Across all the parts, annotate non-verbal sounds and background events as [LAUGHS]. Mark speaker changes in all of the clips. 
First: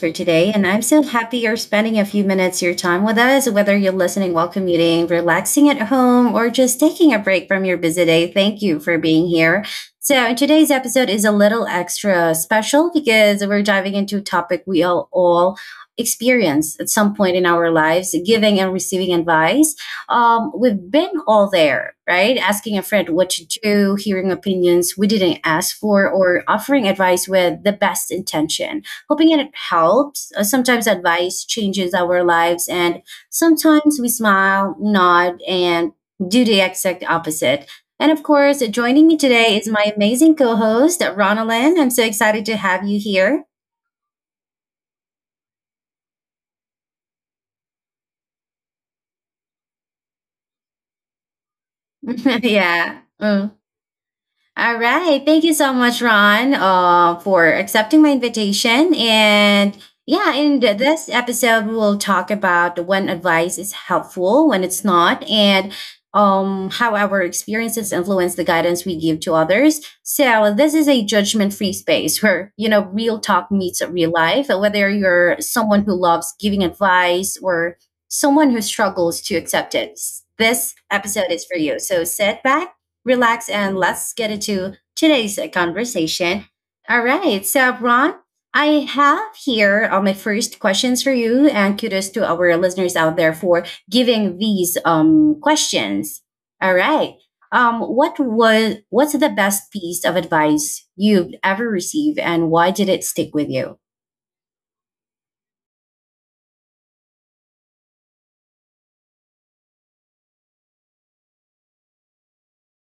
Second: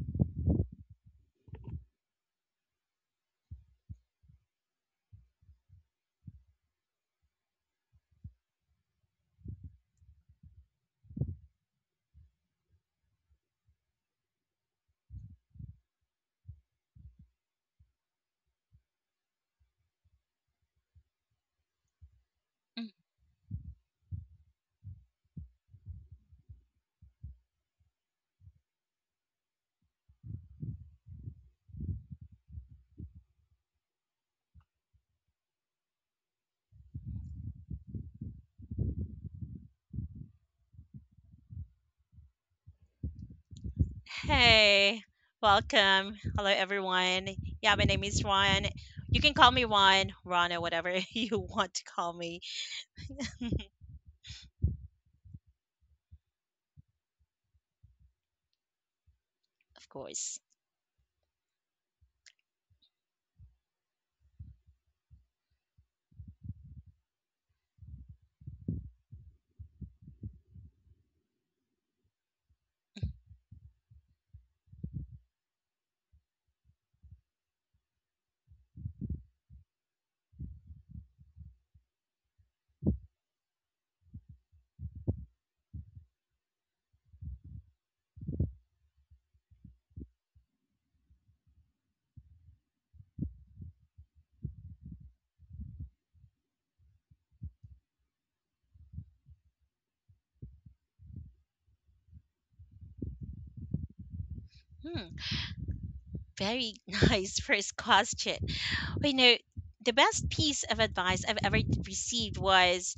Speaker 1: for today, and I'm so happy you're spending a few minutes of your time with us, whether you're listening while commuting, relaxing at home, or just taking a break from your busy day. Thank you for being here. So, today's episode is a little extra special because we're diving into a topic we all experience at some point in our lives giving and receiving advice. We've been all there, right? Asking a
Speaker 2: Mm.
Speaker 1: friend what to do, hearing opinions we didn't ask for, or offering advice with the best intention, hoping it helps. Sometimes advice changes our lives, and sometimes we smile, nod, and do the exact opposite. And of course, joining me today is my amazing co host, Ronalyn. I'm so excited to have you here.
Speaker 2: Hey, welcome. Hello, everyone. Yeah, my name is Ron. You can call me Ron, Ron, or whatever [LAUGHS] you want to call me,
Speaker 1: [LAUGHS] Yeah. Mm. All right. Thank you so much, Ron, for accepting my invitation. And
Speaker 2: of
Speaker 1: yeah,
Speaker 2: course.
Speaker 1: in this episode, we will talk about when advice is helpful, when it's not, and how our experiences influence the guidance we give to others. So this is a judgment-free space where you know real talk meets real life. Whether you're someone who loves giving advice or someone who struggles to accept it, this episode is for you. So sit back relax, and let's get into today's conversation. All right. So, Ron, I have here my first questions for you, and kudos to our listeners out there for giving these questions. All right. What's the best piece of advice you've ever received, and why did it stick with you?
Speaker 2: Hmm, very [LAUGHS] nice first question. Well, the best piece of advice I've ever received was:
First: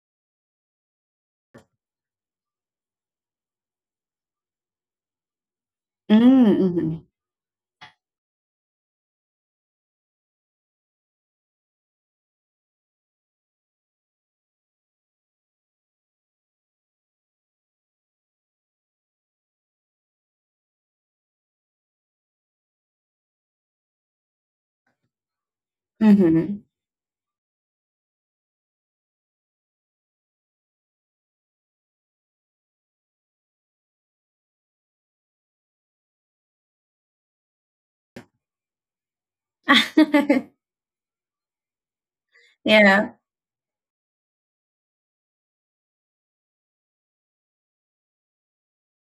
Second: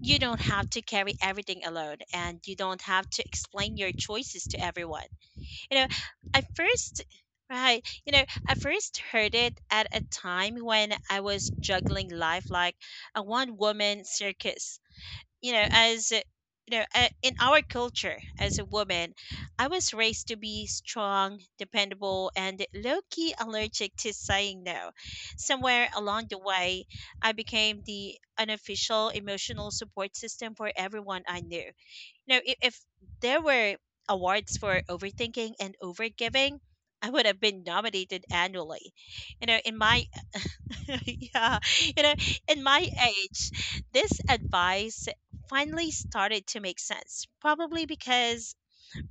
Speaker 2: you don't have to carry everything alone, and you don't have to explain your choices to everyone. You know, I
Speaker 1: Mm-hmm.
Speaker 2: first right, you know, I first heard it at a time when I was juggling life like a one woman circus. You know, as a- you know, a- In our culture, as a woman, I was raised to be strong, dependable, and low key allergic to saying no. Somewhere along the
Speaker 1: Mm-hmm.
Speaker 2: way, I became the unofficial emotional support system for everyone I knew. No, if there were awards for overthinking and overgiving, I would have been nominated annually. You know, in my
Speaker 1: [LAUGHS]
Speaker 2: [LAUGHS] yeah, you know, in my
Speaker 1: Yeah.
Speaker 2: age, this advice finally started to make sense. Probably because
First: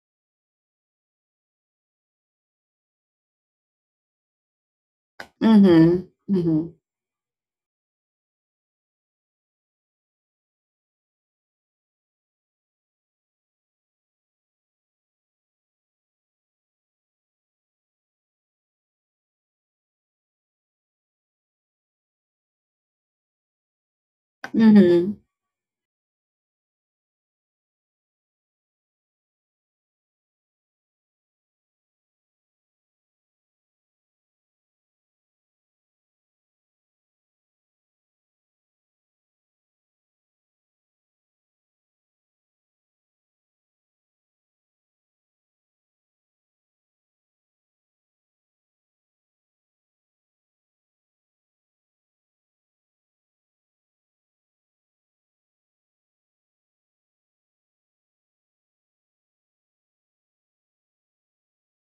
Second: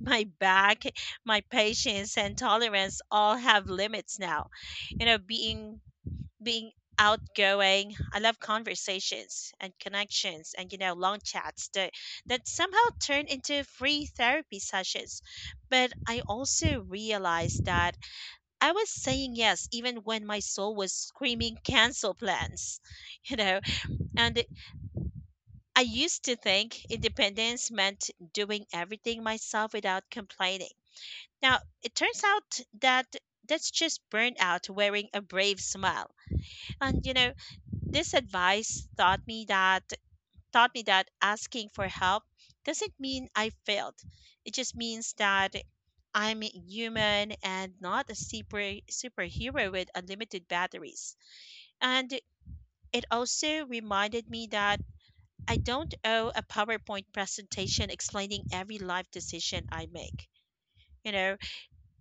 Speaker 2: my back, my patience, and tolerance all have limits now. You know, being
Speaker 1: Mm-hmm. Mm-hmm.
Speaker 2: being outgoing, I love conversations and connections and long chats that somehow turn into free therapy sessions. But I also realized that I was saying yes even when my soul was screaming "cancel plans." [LAUGHS] you know. And
Speaker 1: Mm-hmm.
Speaker 2: I used to think independence meant doing everything myself without complaining. Now, it turns out that that's just burnout wearing a brave smile. And this advice taught me that asking for help doesn't mean I failed. It just means that I'm human and not a superhero with unlimited batteries. And it also reminded me that I don't owe a PowerPoint presentation explaining every life decision I make. You know,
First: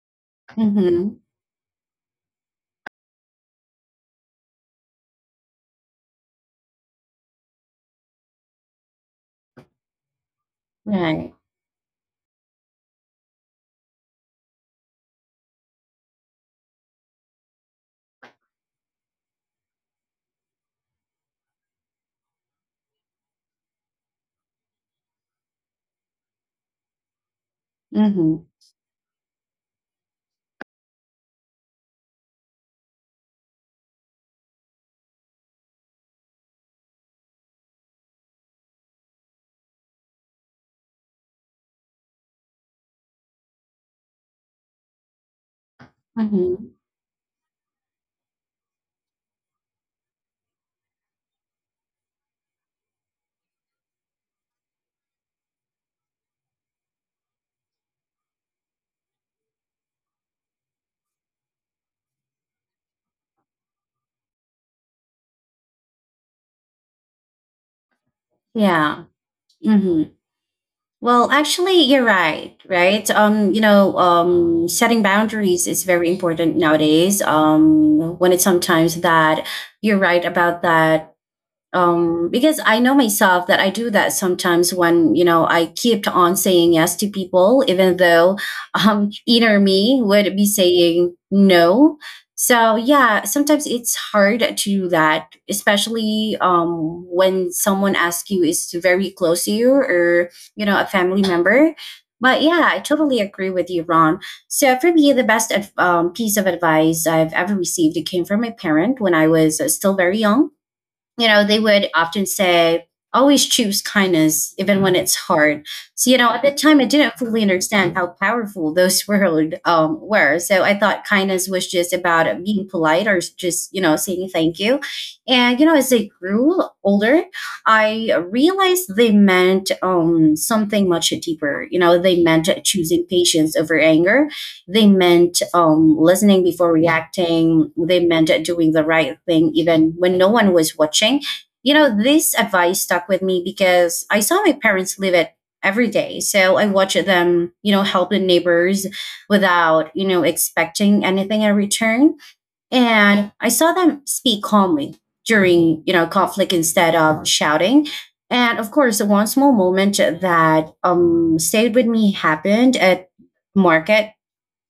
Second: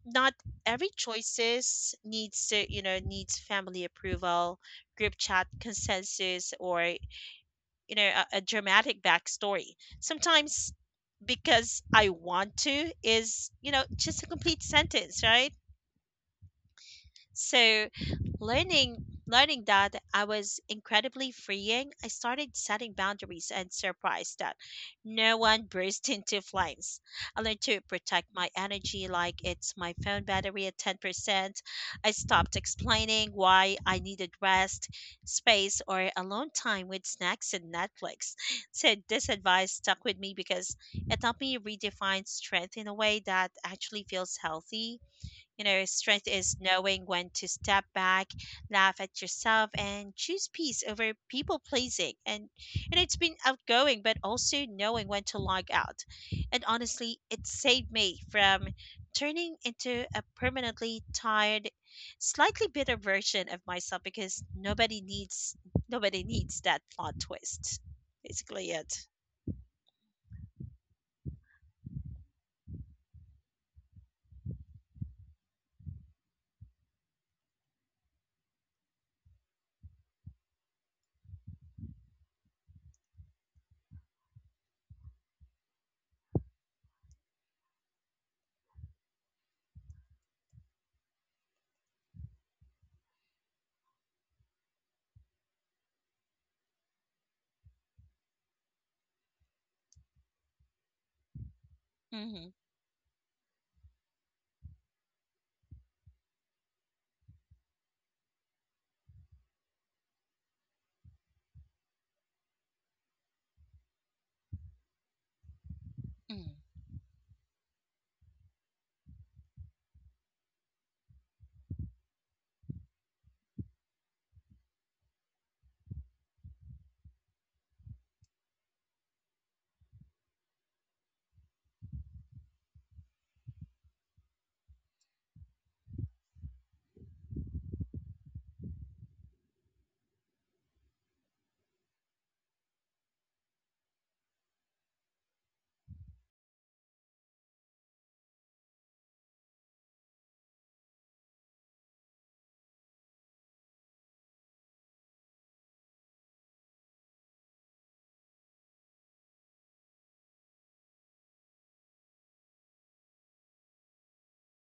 Speaker 2: not every
Speaker 1: Mm-hmm.
Speaker 2: choices needs to, needs family approval, group chat consensus, or a dramatic backstory sometimes,
Speaker 1: Right.
Speaker 2: because "I want to" is just a complete sentence, right? So learning learning that I was incredibly freeing, I started setting boundaries and surprised that no one [LAUGHS] burst into flames. I learned to protect
Speaker 1: Mm-hmm.
Speaker 2: my energy like it's my phone battery at 10%. I stopped explaining why I needed rest, space, or alone time with snacks and Netflix. [LAUGHS] So this advice stuck with me because it helped me redefine strength in a way that actually feels healthy. Strength is
Speaker 1: Mm-hmm.
Speaker 2: knowing when to step back, laugh at yourself, and choose peace over people pleasing. And, it's been outgoing, but also knowing when to log out. And honestly, it saved me from turning into a permanently tired, slightly bitter version of myself because nobody needs that plot twist. Basically,
Speaker 1: Yeah.
Speaker 2: it.
Speaker 1: hmm Well, actually, you're right. Right. You know, setting boundaries is very important nowadays. When it's sometimes that you're right about that, because I know myself that I do that sometimes when, you know, I keep on saying yes to people even though [LAUGHS] inner me would be saying no. So yeah, sometimes it's hard to do that, especially when someone asks you is very close to you or, you know, a family member. But
Speaker 2: Mm-hmm.
Speaker 1: yeah, I totally agree with you, Ron. So for me, the best piece of advice I've ever received came from my parent when I was still very young. You know, they would often say, always choose kindness, even when it's hard. So, you know, at that time, I didn't fully understand how powerful those [LAUGHS] words were. So I thought kindness was just about being polite or just, you know, saying thank you. And, you know, as I grew older, I realized they meant something much deeper. You know, they meant choosing patience over anger. They meant listening before reacting. They meant doing the right thing even when no one was watching. You know, this advice stuck with me because I saw my parents live it every day. So I watched them, you know, help the neighbors without, you know, expecting anything in return. And I saw them speak calmly during, you know, conflict instead of shouting. And of course, one small moment that stayed with me happened at market.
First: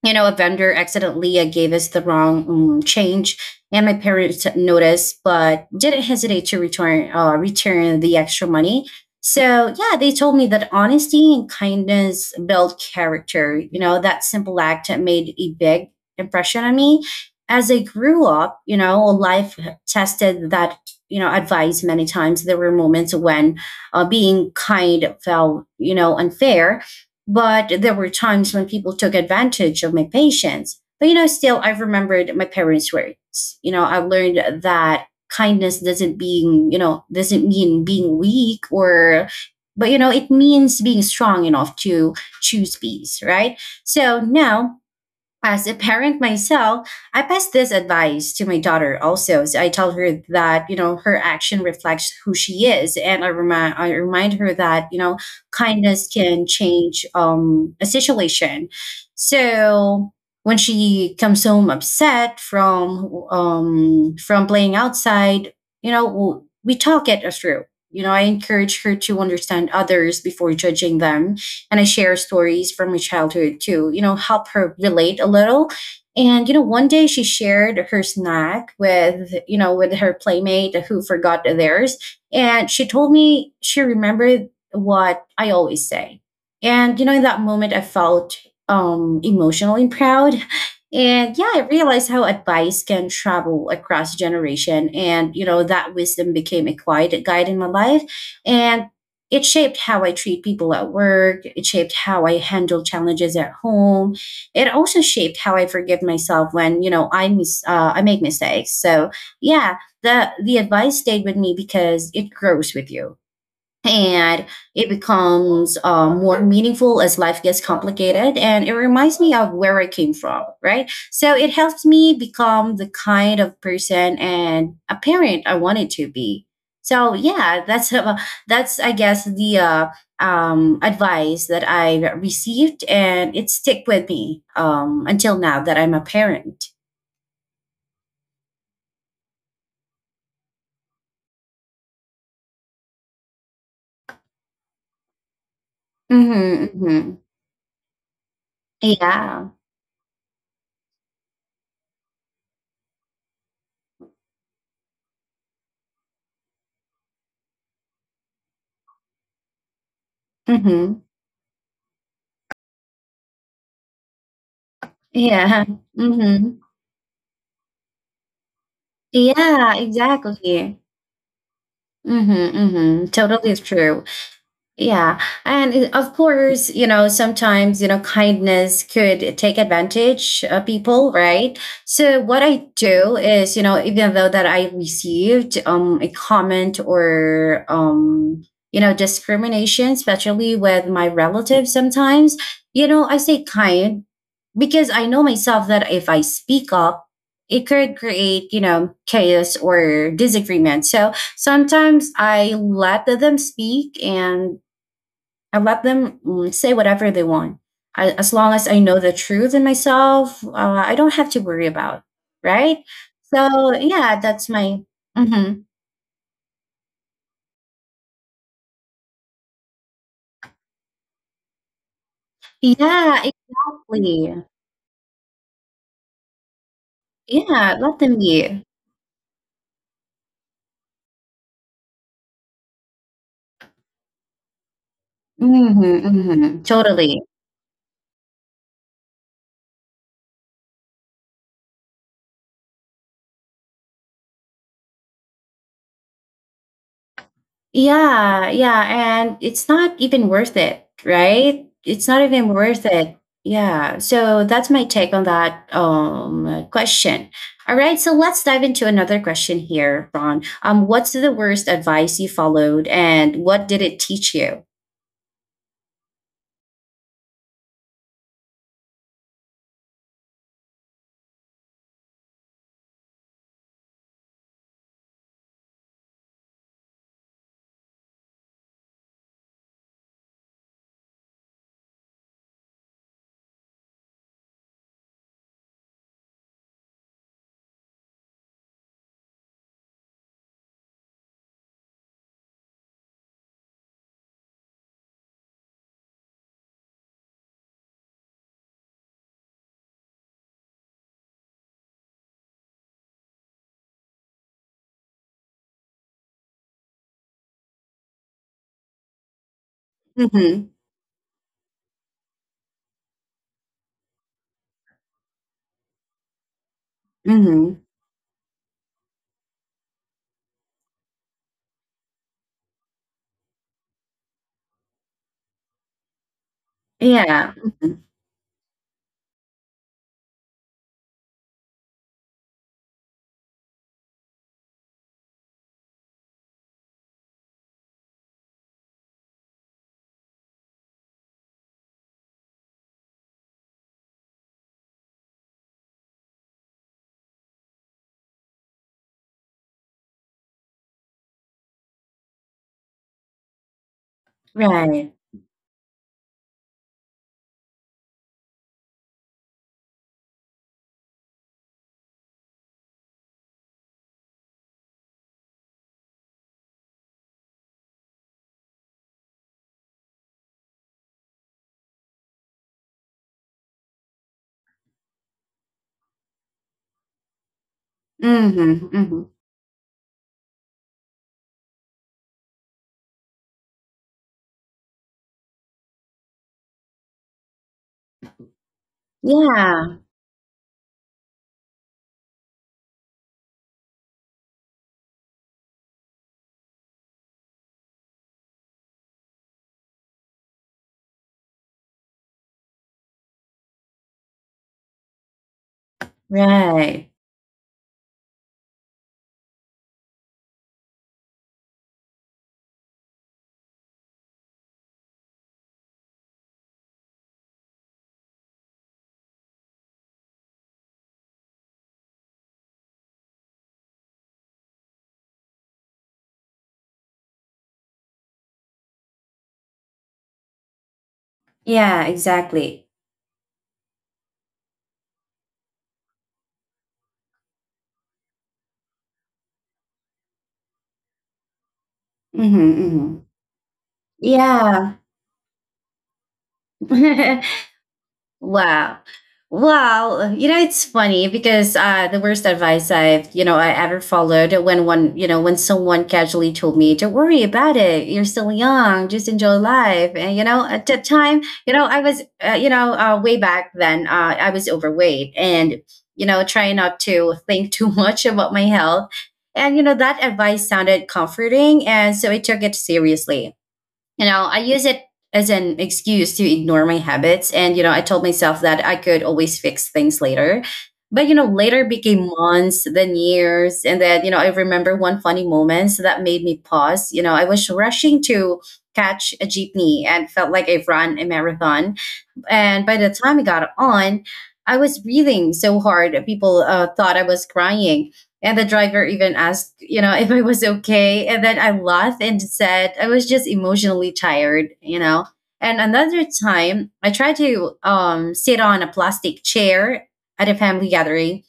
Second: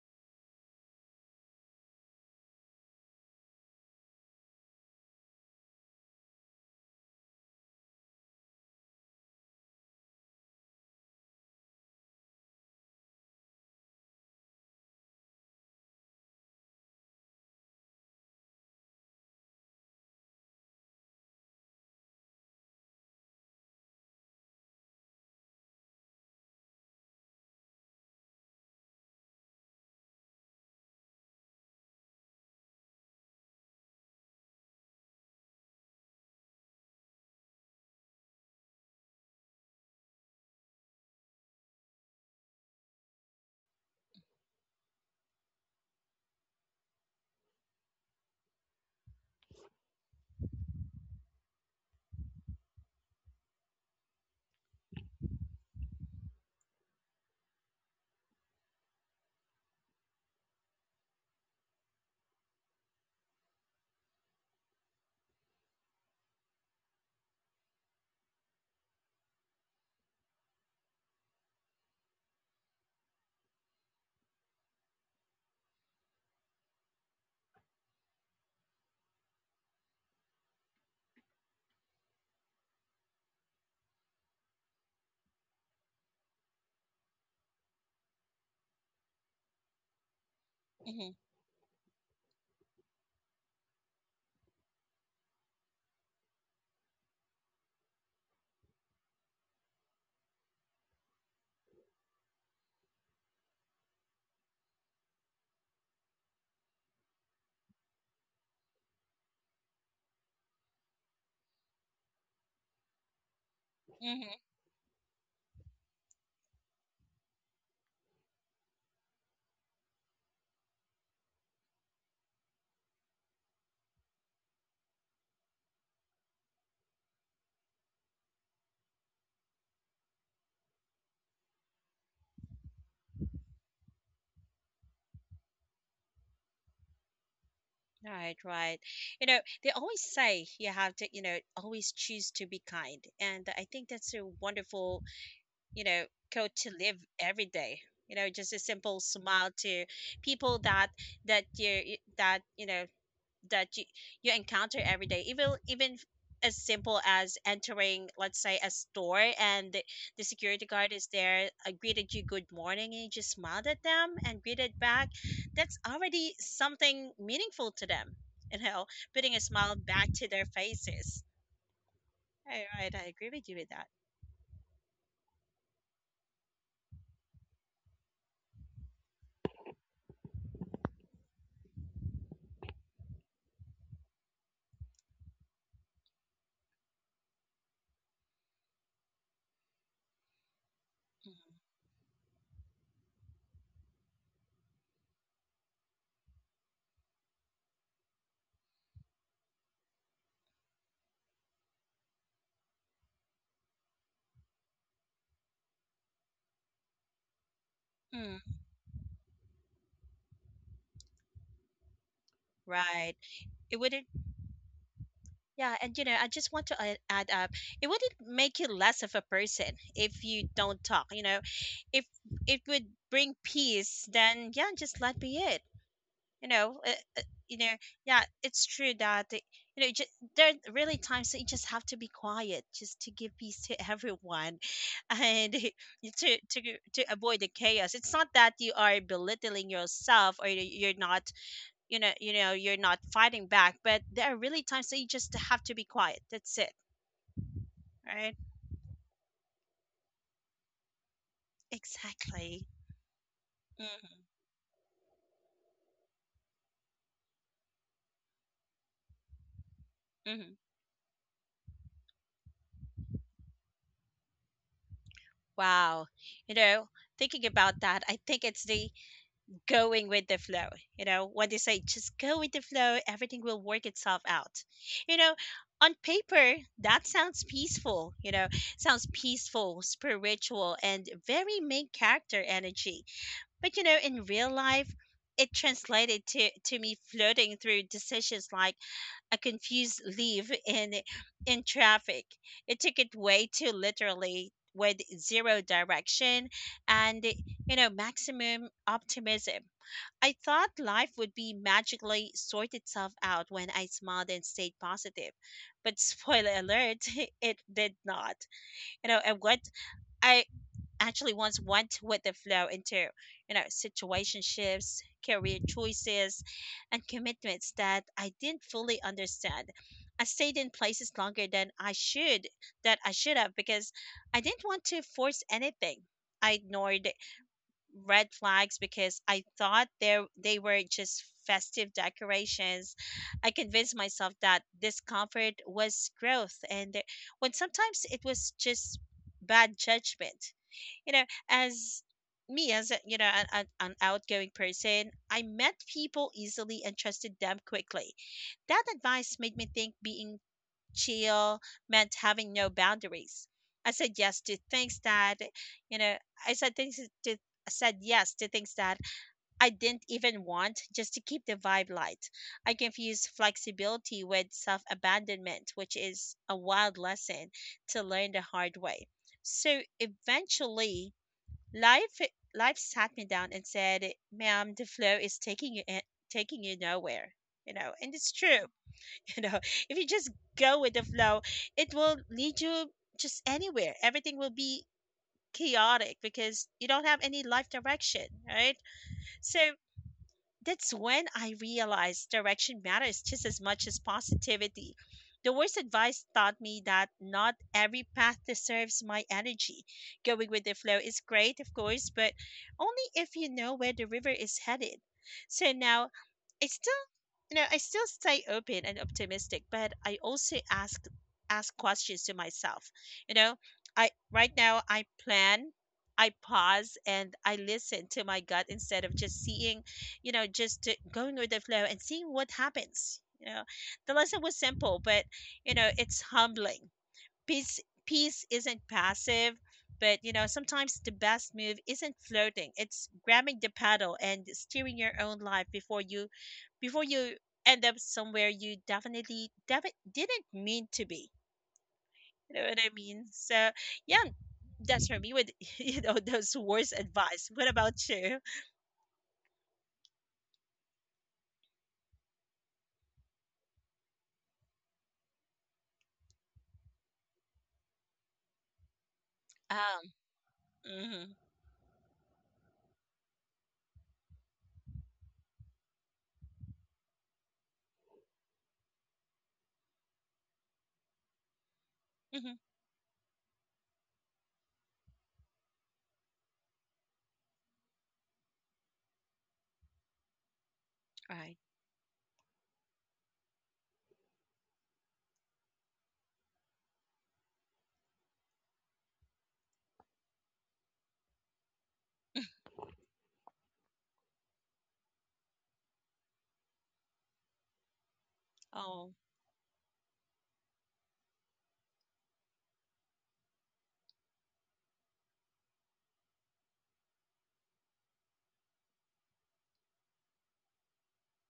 Speaker 1: You know, a vendor accidentally gave us the wrong change, and my parents noticed, but didn't hesitate to return the extra money. So yeah, they told me that honesty and kindness build character. You know, that simple act made a big impression on me. As I grew up, you know, life tested that, you know, advice many times. There were moments when being kind felt, you know, unfair, but there were times when people took advantage of my patience. But you know, still, I remembered my parents' words. You know, I learned that kindness doesn't being, you know, doesn't mean being weak or, but you know, it means being strong enough to choose peace, right? So now, as a parent myself, I pass this advice to my daughter also. So I tell her that, you know, her action reflects who she is. And I remind her that, you know, kindness can change a situation. So when she comes home upset from playing outside, you know, we talk it through. You know, I encourage her to understand others before judging them and I share stories from my childhood to, you know, help her relate a little. And, you know, one day she shared her snack with, you know, with her playmate who forgot theirs. And she told me she remembered what I always say. And, you know, in that moment, I felt emotionally proud.
Speaker 2: Mm-hmm.
Speaker 1: And yeah, I realized how advice can travel across generation. And, you know, that wisdom became a quiet guide in my life. And it shaped how I treat people at work. It shaped how I handle challenges at home. It also shaped how I forgive myself when, you know, I I make mistakes. So yeah, the advice stayed with me because it grows with you and
Speaker 2: Mm-hmm.
Speaker 1: it becomes more meaningful as life gets complicated. And it reminds me of where I came from, right? So it helps me become the kind of person and a parent I wanted to be. So yeah, that's [LAUGHS] that's I guess the advice that I received and it stick with me until now that I'm a parent.
Speaker 2: Right, right. You know, they always say you have to, always choose to be kind. And I think that's a wonderful, you know, code
Speaker 1: Hmm
Speaker 2: to live
Speaker 1: hmm
Speaker 2: every day. Just a simple
Speaker 1: yeah.
Speaker 2: smile to people that you that you know that you encounter every day, even as simple as entering, let's say, a store, and the security guard
Speaker 1: hmm
Speaker 2: is there, greeted you good morning, and you just smiled at them and greeted back.
Speaker 1: yeah.
Speaker 2: That's
Speaker 1: [LAUGHS]
Speaker 2: already
Speaker 1: hmm
Speaker 2: something meaningful to them. you know putting a
Speaker 1: yeah,
Speaker 2: smile back to their
Speaker 1: exactly.
Speaker 2: faces.
Speaker 1: Mm-hmm,
Speaker 2: All right,
Speaker 1: mm-hmm.
Speaker 2: I agree with
Speaker 1: Totally
Speaker 2: you
Speaker 1: is
Speaker 2: with that.
Speaker 1: true. Yeah. And it- of course, you know, sometimes, you know, kindness could take advantage of people, right? So what I do is, you know, even though that I received a comment or you know, discrimination, especially with my relatives sometimes, you know, I say kind because I know myself that if I speak up, it could create, you know, chaos or disagreement. So sometimes I let them speak and I let them say whatever they want. I, as
Speaker 2: Mhm.
Speaker 1: long
Speaker 2: Mm,
Speaker 1: as I know the truth in myself, I don't have to worry about, right?
Speaker 2: right.
Speaker 1: So
Speaker 2: It wouldn't.
Speaker 1: yeah, that's my. Hmm
Speaker 2: Yeah, and I just want to add up. It wouldn't make you less of a person if you don't talk. If it would
Speaker 1: Yeah,
Speaker 2: bring peace,
Speaker 1: exactly.
Speaker 2: then yeah, just let be it. You know, uh, uh, you know,
Speaker 1: Yeah, let them
Speaker 2: yeah,
Speaker 1: be.
Speaker 2: it's true that you know, just, there are really times that you just have to be quiet, just to give peace to everyone, [LAUGHS] and
Speaker 1: Hmm
Speaker 2: [LAUGHS] to
Speaker 1: hmm
Speaker 2: to to
Speaker 1: Totally.
Speaker 2: avoid the chaos. It's not that you are belittling yourself, or you- you're not you know you know you're not fighting back. But there are really times that you just have to be quiet. That's it, right?
Speaker 1: Yeah, yeah, and it's not even worth it, right? It's not even
Speaker 2: Exactly.
Speaker 1: worth it. Yeah.
Speaker 2: Mm,
Speaker 1: So that's my take on that question. All right, so let's dive into another question here, Ron.
Speaker 2: mm-hmm.
Speaker 1: What's the worst advice you followed and what did it teach you?
Speaker 2: Wow. you know thinking about that, I think it's the going with the flow. You know what they say, just go with the flow, everything will work itself out. you know on paper, that sounds peaceful. Spiritual, and very main character energy. But in real life, it translated to me floating through decisions like a confused leaf in traffic. It took it way too literally, with zero direction and maximum optimism. I thought life would be magically sort itself out when I smiled and stayed positive. But spoiler alert, [LAUGHS] it did not. And what I
Speaker 1: Mhm.
Speaker 2: actually ones went with the flow into situationships, career choices, and commitments
Speaker 1: Mhm.
Speaker 2: that I didn't fully understand. I stayed in places longer than I should have, because I didn't want to force anything. I ignored
Speaker 1: Yeah. mhm,
Speaker 2: red flags because I thought they were just festive decorations. I convinced myself that discomfort was growth, and when sometimes it was just bad judgment. You know, as me as a, An outgoing person, I met people easily and trusted them quickly. That advice made me think being chill meant having no boundaries. I said yes to things
Speaker 1: Right.
Speaker 2: that you know I said things I said yes to things that I didn't even want, just to keep the vibe light. I confused flexibility with self abandonment, which is a wild lesson to learn the hard way. So eventually, Life life sat me down and said, "Ma'am, the flow is taking you nowhere." And it's true.
Speaker 1: Mhm. Mhm.
Speaker 2: [LAUGHS] You know, if you just go with the flow, it will lead you just anywhere. Everything will be chaotic because you don't have any life direction, right? So
Speaker 1: Yeah.
Speaker 2: that's when I realized direction matters just as much as positivity. The worst advice taught me that not every path deserves my energy. Going with the flow is great, of course, but only if you know where the river is headed. So now I still
Speaker 1: Right.
Speaker 2: I still stay open and optimistic, but I also ask questions to myself. You know, I Right now, I plan, I pause, and I listen to my gut instead of just seeing, going with the flow and seeing what happens. The lesson was simple, but it's humbling. Peace, peace isn't passive, but sometimes the best move
Speaker 1: Yeah,
Speaker 2: isn't flirting.
Speaker 1: exactly.
Speaker 2: It's grabbing the paddle and steering your own life before you end up somewhere you definitely didn't mean to be. You
Speaker 1: Mhm.
Speaker 2: know what I
Speaker 1: Mhm.
Speaker 2: mean? So yeah,
Speaker 1: Yeah.
Speaker 2: that's for me with [LAUGHS] those worst advice.
Speaker 1: [LAUGHS]
Speaker 2: What about you?
Speaker 1: Wow. Well, you know, it's funny because the worst advice I've, you know, I ever followed when one, you know, when someone casually told me, don't worry about it. You're still young. Just enjoy life.
Speaker 2: Um,
Speaker 1: And, you know, at that
Speaker 2: mhm,
Speaker 1: time, you know, I was, you know, way back then, I was overweight and, you know, trying not to think [LAUGHS] too much about my health. And, you know, that advice sounded comforting. And so I
Speaker 2: mhm,
Speaker 1: took it seriously. You know, I use it as an excuse to ignore my habits. And, you know, I told myself that I could always fix things later. But, you know,
Speaker 2: right.
Speaker 1: later became months, then years. And then, you know, I remember one funny moment so that made me pause. You know, I was rushing to catch a jeepney and felt like I've run a marathon. And by the time I got on, I was breathing so hard. People thought I was crying. And the driver
Speaker 2: Oh.
Speaker 1: even asked, you know, [LAUGHS] if I was okay. And then I laughed and said I was just emotionally tired, you know. And another time, I tried to sit on a plastic chair at a family gathering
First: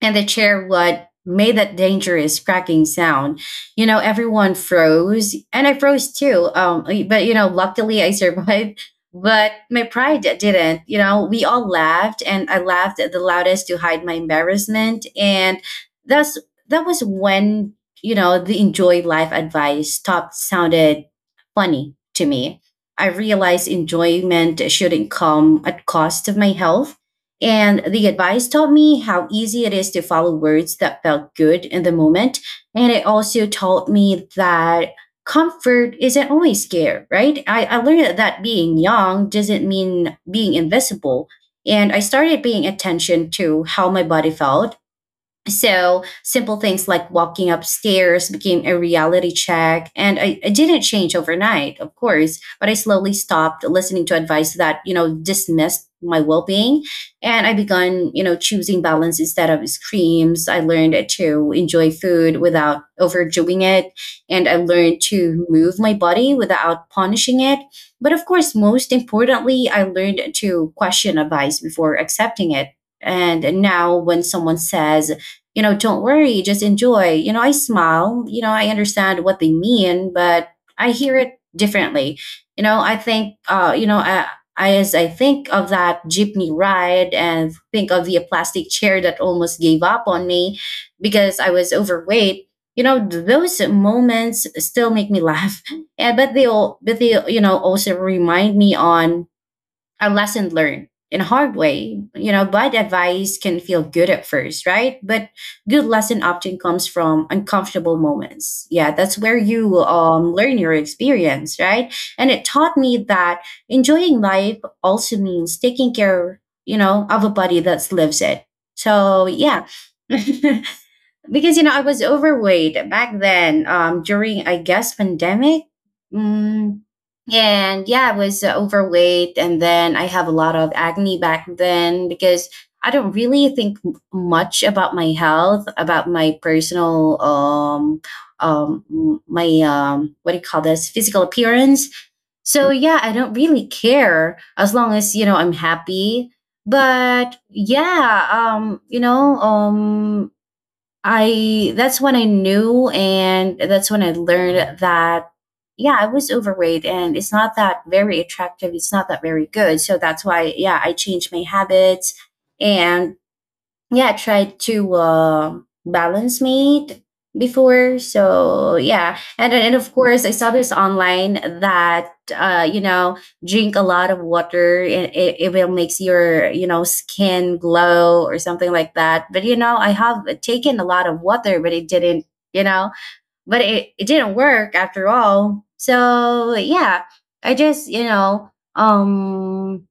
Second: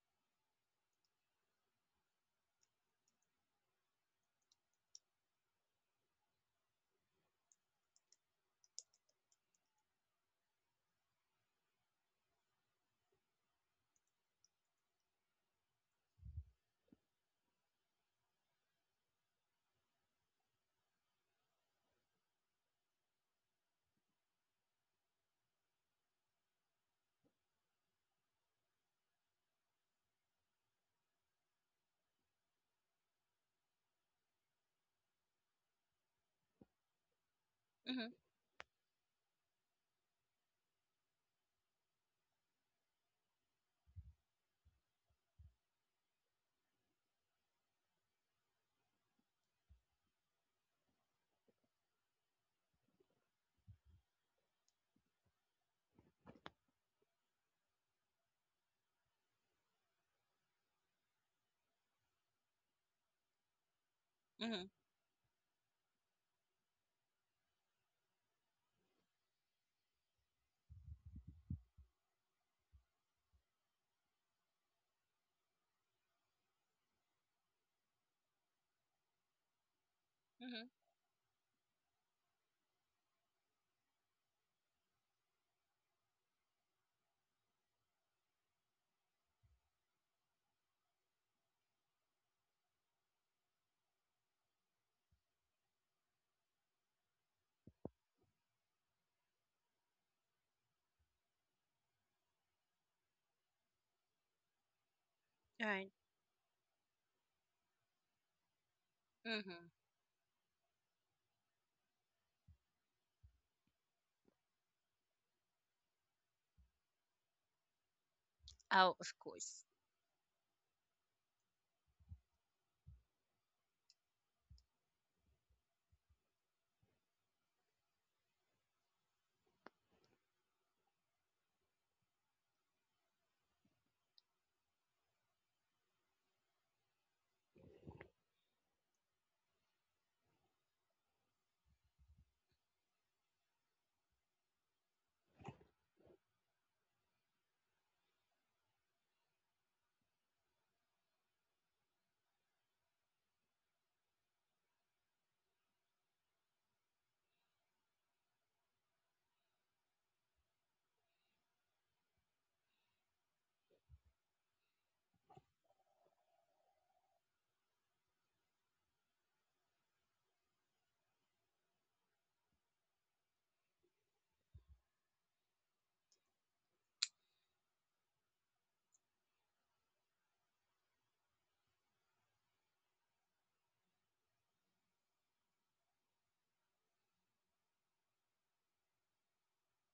Speaker 1: and the chair would made that dangerous cracking sound. You know, everyone froze, and I froze too. But you know, luckily I [LAUGHS] survived. But my pride didn't. You know, we all laughed, and I laughed at the loudest to hide my embarrassment. And that's that was when, you know, the enjoy life advice stopped sounded funny to me. I realized enjoyment shouldn't come at cost of my health and the advice taught me how easy it is to follow words that felt good in the moment. And it also taught me that comfort isn't always scare, right? I
Speaker 2: Mhm,
Speaker 1: learned that being young doesn't mean being invisible. And I started paying attention to how my body felt. So simple things like walking upstairs became a reality check. And I didn't change overnight, of course, but I slowly stopped listening to advice that, you know, dismissed my well-being. And I began, you know, choosing balance instead of screams. I learned to enjoy food without overdoing it. And I
Speaker 2: mhm,
Speaker 1: learned to move my body without punishing it. But of course, most importantly, I learned to question advice before accepting it. And now when someone says don't worry, just enjoy. I smile, I understand what they mean, but
Speaker 2: mhm.
Speaker 1: I hear it differently. You know, I think, you know, I, As I think of that jeepney ride and think of the plastic chair that almost gave up on me because I was overweight, those moments still make me laugh. [LAUGHS] And, but they all, but they, also remind me on a lesson learned in a hard way. Bad advice can feel good at first, right? But good
Speaker 2: Right.
Speaker 1: lesson often comes from uncomfortable moments. Yeah, that's where
Speaker 2: Mhm.
Speaker 1: you learn your experience, right? And it taught me that enjoying life also means taking care, of a body that lives it.
Speaker 2: Oh, of
Speaker 1: So
Speaker 2: course.
Speaker 1: yeah. [LAUGHS] Because I was overweight back then, during I guess pandemic. Mm, and yeah, I was overweight, and then I have a lot of acne back then because I don't really think much about my health, about my personal my what do you call this, physical appearance. So yeah, I don't really care as long as I'm happy. But yeah, I that's when I knew, and that's when I learned that yeah, I was overweight and it's not that very attractive, it's not that very good. So that's why yeah, I changed my habits and yeah, I tried to balance mate before. So yeah, and of course, I saw this online that drink a lot of water. It will makes your skin glow or something like that. But you know, I have taken a lot of water, but it didn't. You know, but it didn't work after all. So yeah, I just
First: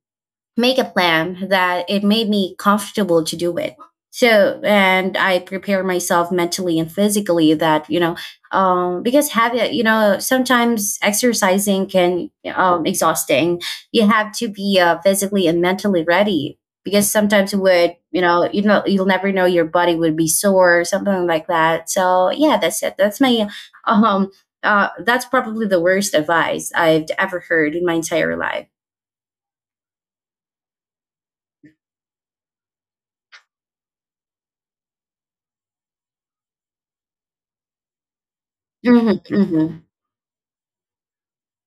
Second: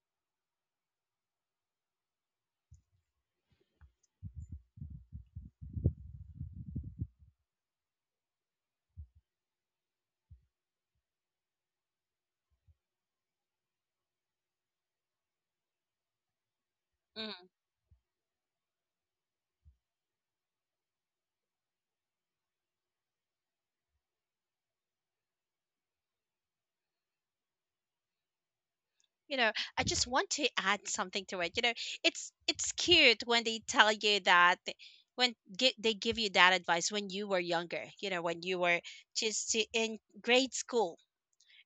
Speaker 1: make a plan that it made me comfortable to do it. So, and I prepare myself mentally and physically that, you know, because having, you know, sometimes exercising can exhausting. You have to be physically and mentally ready because
Speaker 2: Mhm.
Speaker 1: sometimes it would, you know, you'll never know your body would be sore or something like that. So yeah, that's it. Um, that's probably the worst advice I've ever heard in my entire life.
Speaker 2: I just want to add something to it. It's cute when they tell you that they give you that advice when you were younger, when you were just
Speaker 1: Hmm.
Speaker 2: in grade school.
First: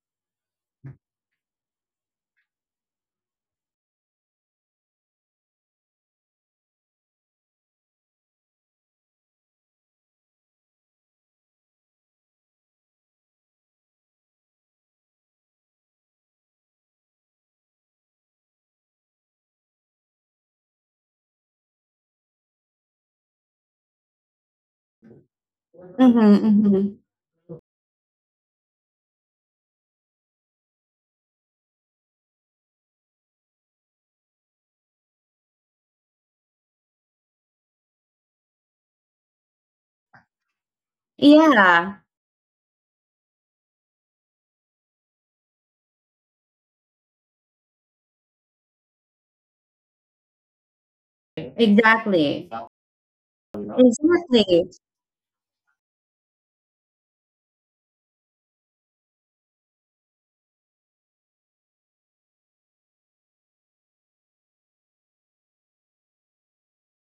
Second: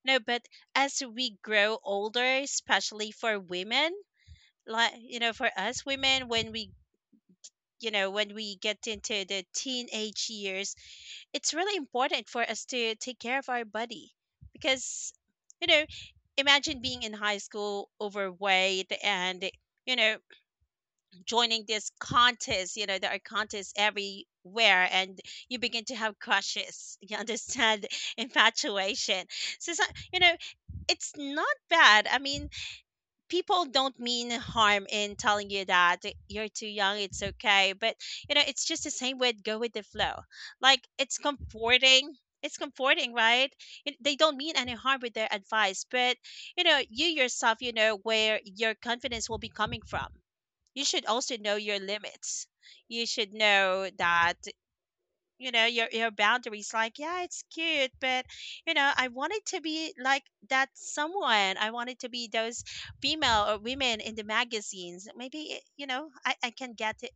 Speaker 2: No, but as we grow older, especially for women, like for us women, when we you know when we get into the teenage years, it's really important for us to take care of our body. Because you know imagine being in high school overweight and you know joining this contest, there are contests everywhere, and you begin to have
Speaker 1: Mhm, mhm.
Speaker 2: crushes, you understand, [LAUGHS] infatuation. So, you know it's not bad. I mean, people don't mean harm in telling you that you're too young, it's okay, but it's just the same with "go with the flow." Like, it's
Speaker 1: Yeah,
Speaker 2: comforting. It's comforting, right? They don't mean any harm with their advice, but you yourself, you know where your confidence will be coming from. You should also know your
Speaker 1: exactly.
Speaker 2: limits. You should know that,
Speaker 1: Exactly.
Speaker 2: your boundaries, like, yeah, it's cute, but I wanted to be like that someone. I wanted to be those female or women in the magazines. Maybe I can get it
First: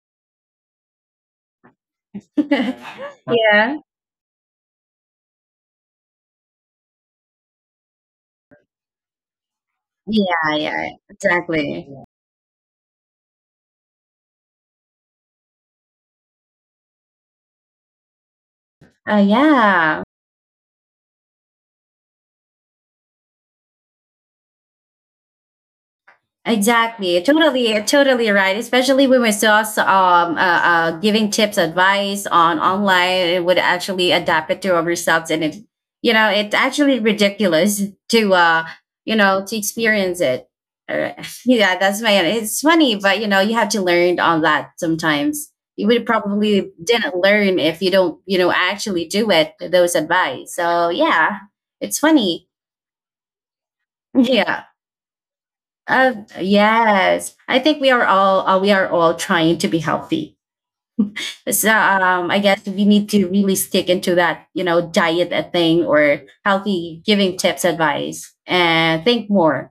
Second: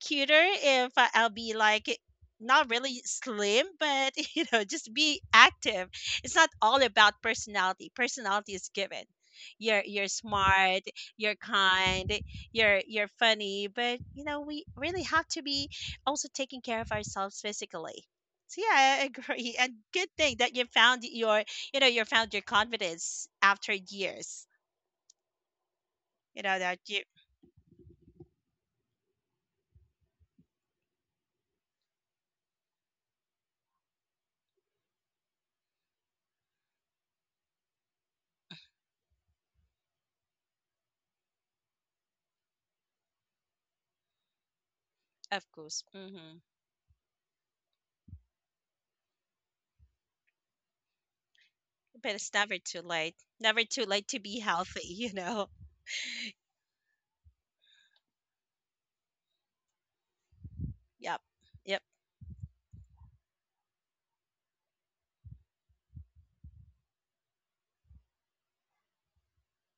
Speaker 2: cuter if I'll be like not really
Speaker 1: [LAUGHS]
Speaker 2: slim,
Speaker 1: Yeah.
Speaker 2: but [LAUGHS] just be active. It's not all about personality. Personality is given. You're
Speaker 1: Yeah,
Speaker 2: smart,
Speaker 1: yeah,
Speaker 2: you're
Speaker 1: exactly.
Speaker 2: kind, you're funny, but we really have to be also taking care of ourselves physically. So yeah, I [LAUGHS] agree. And
Speaker 1: Yeah.
Speaker 2: good thing that you found your confidence after years. You know that you,
Speaker 1: Exactly, totally, totally right. Especially when we're just giving tips, advice on online, it would actually adapt it to ourselves, and it, it's actually ridiculous to, to experience it. Alright. [LAUGHS] Yeah, that's my. It's funny, but you know, you have to learn on that
Speaker 2: of
Speaker 1: sometimes.
Speaker 2: course.
Speaker 1: You would
Speaker 2: Hmm,
Speaker 1: probably didn't learn if you don't, actually do it. Those advice. So yeah, it's
Speaker 2: but it's
Speaker 1: funny.
Speaker 2: never too late. Never too late to be
Speaker 1: [LAUGHS] Yeah.
Speaker 2: healthy. [LAUGHS]
Speaker 1: Uh, yes, I think we are all trying to be healthy.
Speaker 2: Yep.
Speaker 1: So
Speaker 2: Yep.
Speaker 1: I guess we need to really stick into that, diet a thing or healthy giving tips, advice, and think more,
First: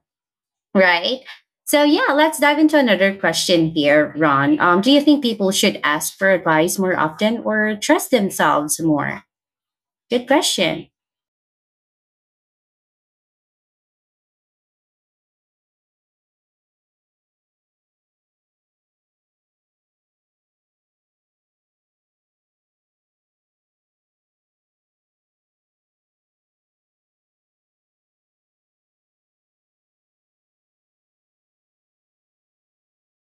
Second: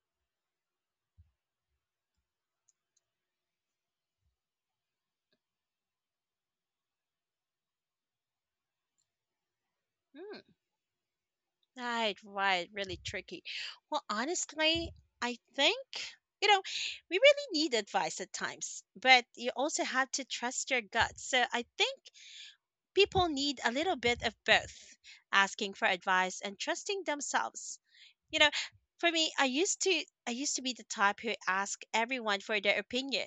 Speaker 1: right? So yeah, let's dive into another question here, Ron. Do you think people should ask for advice more often or trust themselves more? Good
Speaker 2: Mm,
Speaker 1: question.
Speaker 2: right, right. Really tricky. Well, honestly, I think, you know, we really need advice at times, but you also have to trust your gut. So I think people need a little bit of both, asking for advice and trusting themselves. You know, for me, I used to be the type who asked everyone for their opinion,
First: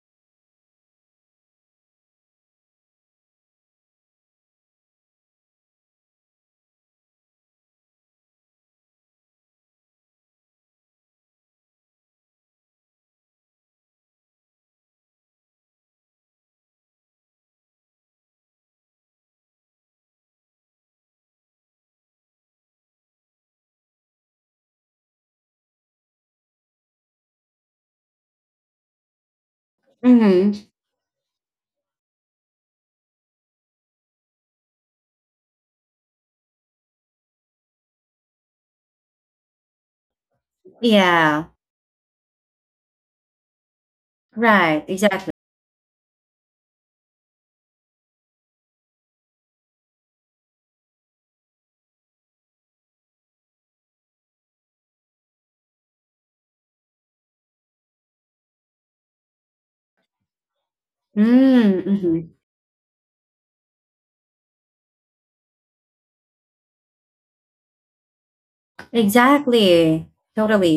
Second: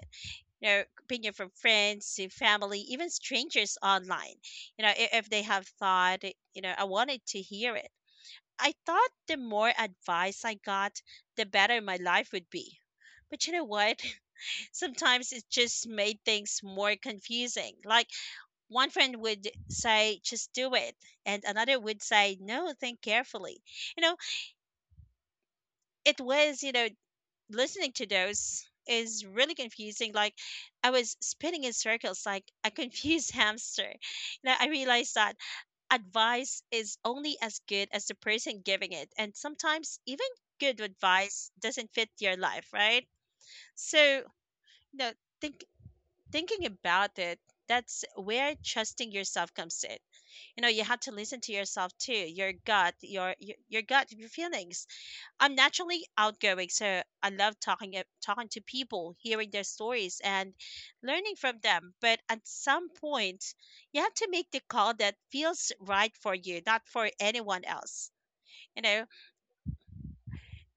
Speaker 2: you know, opinion from friends to family, even strangers online. You know, if they have thought, you know, I wanted to hear it. I thought the more advice I got, the better my life would be. But you know what? [LAUGHS] Sometimes it just made things more confusing. Like one friend would say just do it, and another would say no, think carefully, you know. it was you know Listening to those is really confusing. Like
Speaker 1: Hmm.
Speaker 2: I was spinning in circles like a confused [LAUGHS] hamster. You know, I realized that advice is only as good as the person giving it. And sometimes even good
Speaker 1: Yeah.
Speaker 2: advice doesn't fit your life, right? So
Speaker 1: Right.
Speaker 2: know,
Speaker 1: Exactly.
Speaker 2: think thinking about it, that's where trusting yourself comes in. You know, you have to listen to yourself too, your gut, your gut, your feelings. I'm naturally outgoing, so I love talking to people, hearing their stories, and learning from them.
Speaker 1: Mm-hmm.
Speaker 2: But at some point, you have to make the call that feels right for you, not for anyone else. You know,
Speaker 1: Exactly.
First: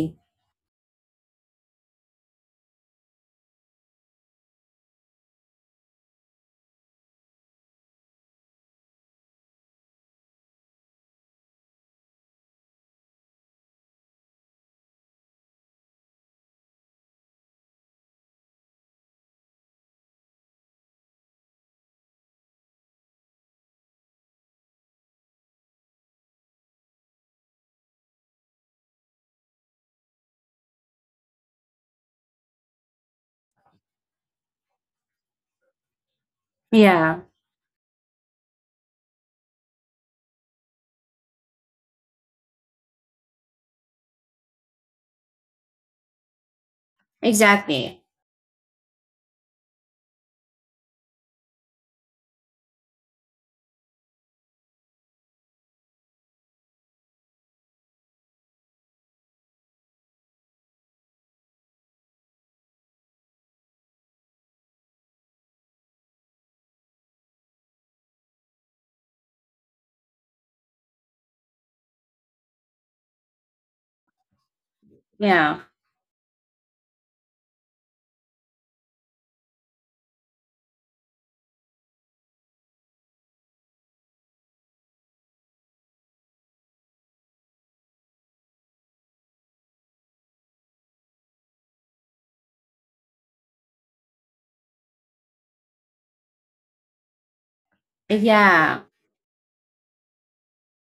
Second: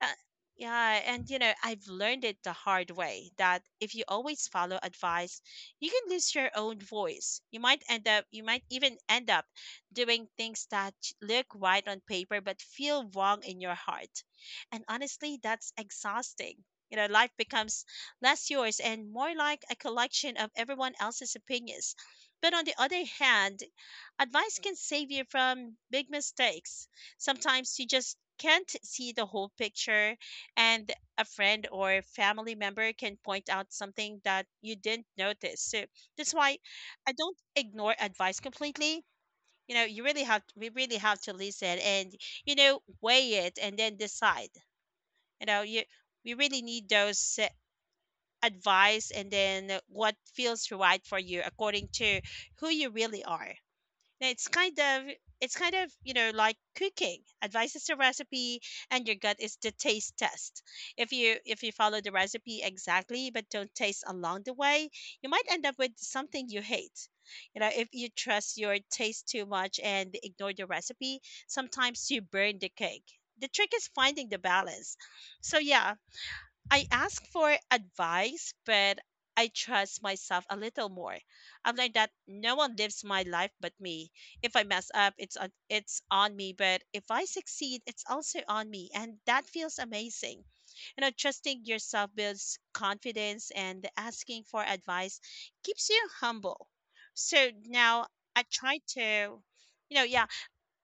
Speaker 2: uh, yeah, and you know, I've learned it the hard way that if you always follow advice, you can lose your own voice. You might even end up doing things that look right on paper but feel wrong in your heart. And honestly, that's exhausting. You know, life becomes less yours and more like a collection of everyone else's opinions. But on the other hand, advice can save you from big mistakes. Sometimes you just can't see the whole picture, and a friend or family member can point out something that you didn't notice. So that's why I
Speaker 1: Yeah,
Speaker 2: don't ignore advice completely. You know, you really have we really have to listen and, you know, weigh it and then decide. You know, you we really need those
Speaker 1: exactly.
Speaker 2: advice and then what feels right for you according to who you really are. Now it's kind of, you know, like cooking. Advice is the recipe, and your gut is the taste test. If you follow the recipe exactly but don't taste along the way, you might end up with something you hate. You know, if you trust your taste too much and ignore the recipe, sometimes you burn the cake. The trick is finding the balance.
Speaker 1: Yeah,
Speaker 2: So yeah, I ask for advice, but I trust myself a little more. I've learned that no one lives my life but me. If I mess up, it's on me, but if I succeed, it's also on me, and that feels amazing. You know, trusting yourself builds confidence, and asking for advice keeps you humble. So now I
Speaker 1: yeah.
Speaker 2: try to, you know, yeah,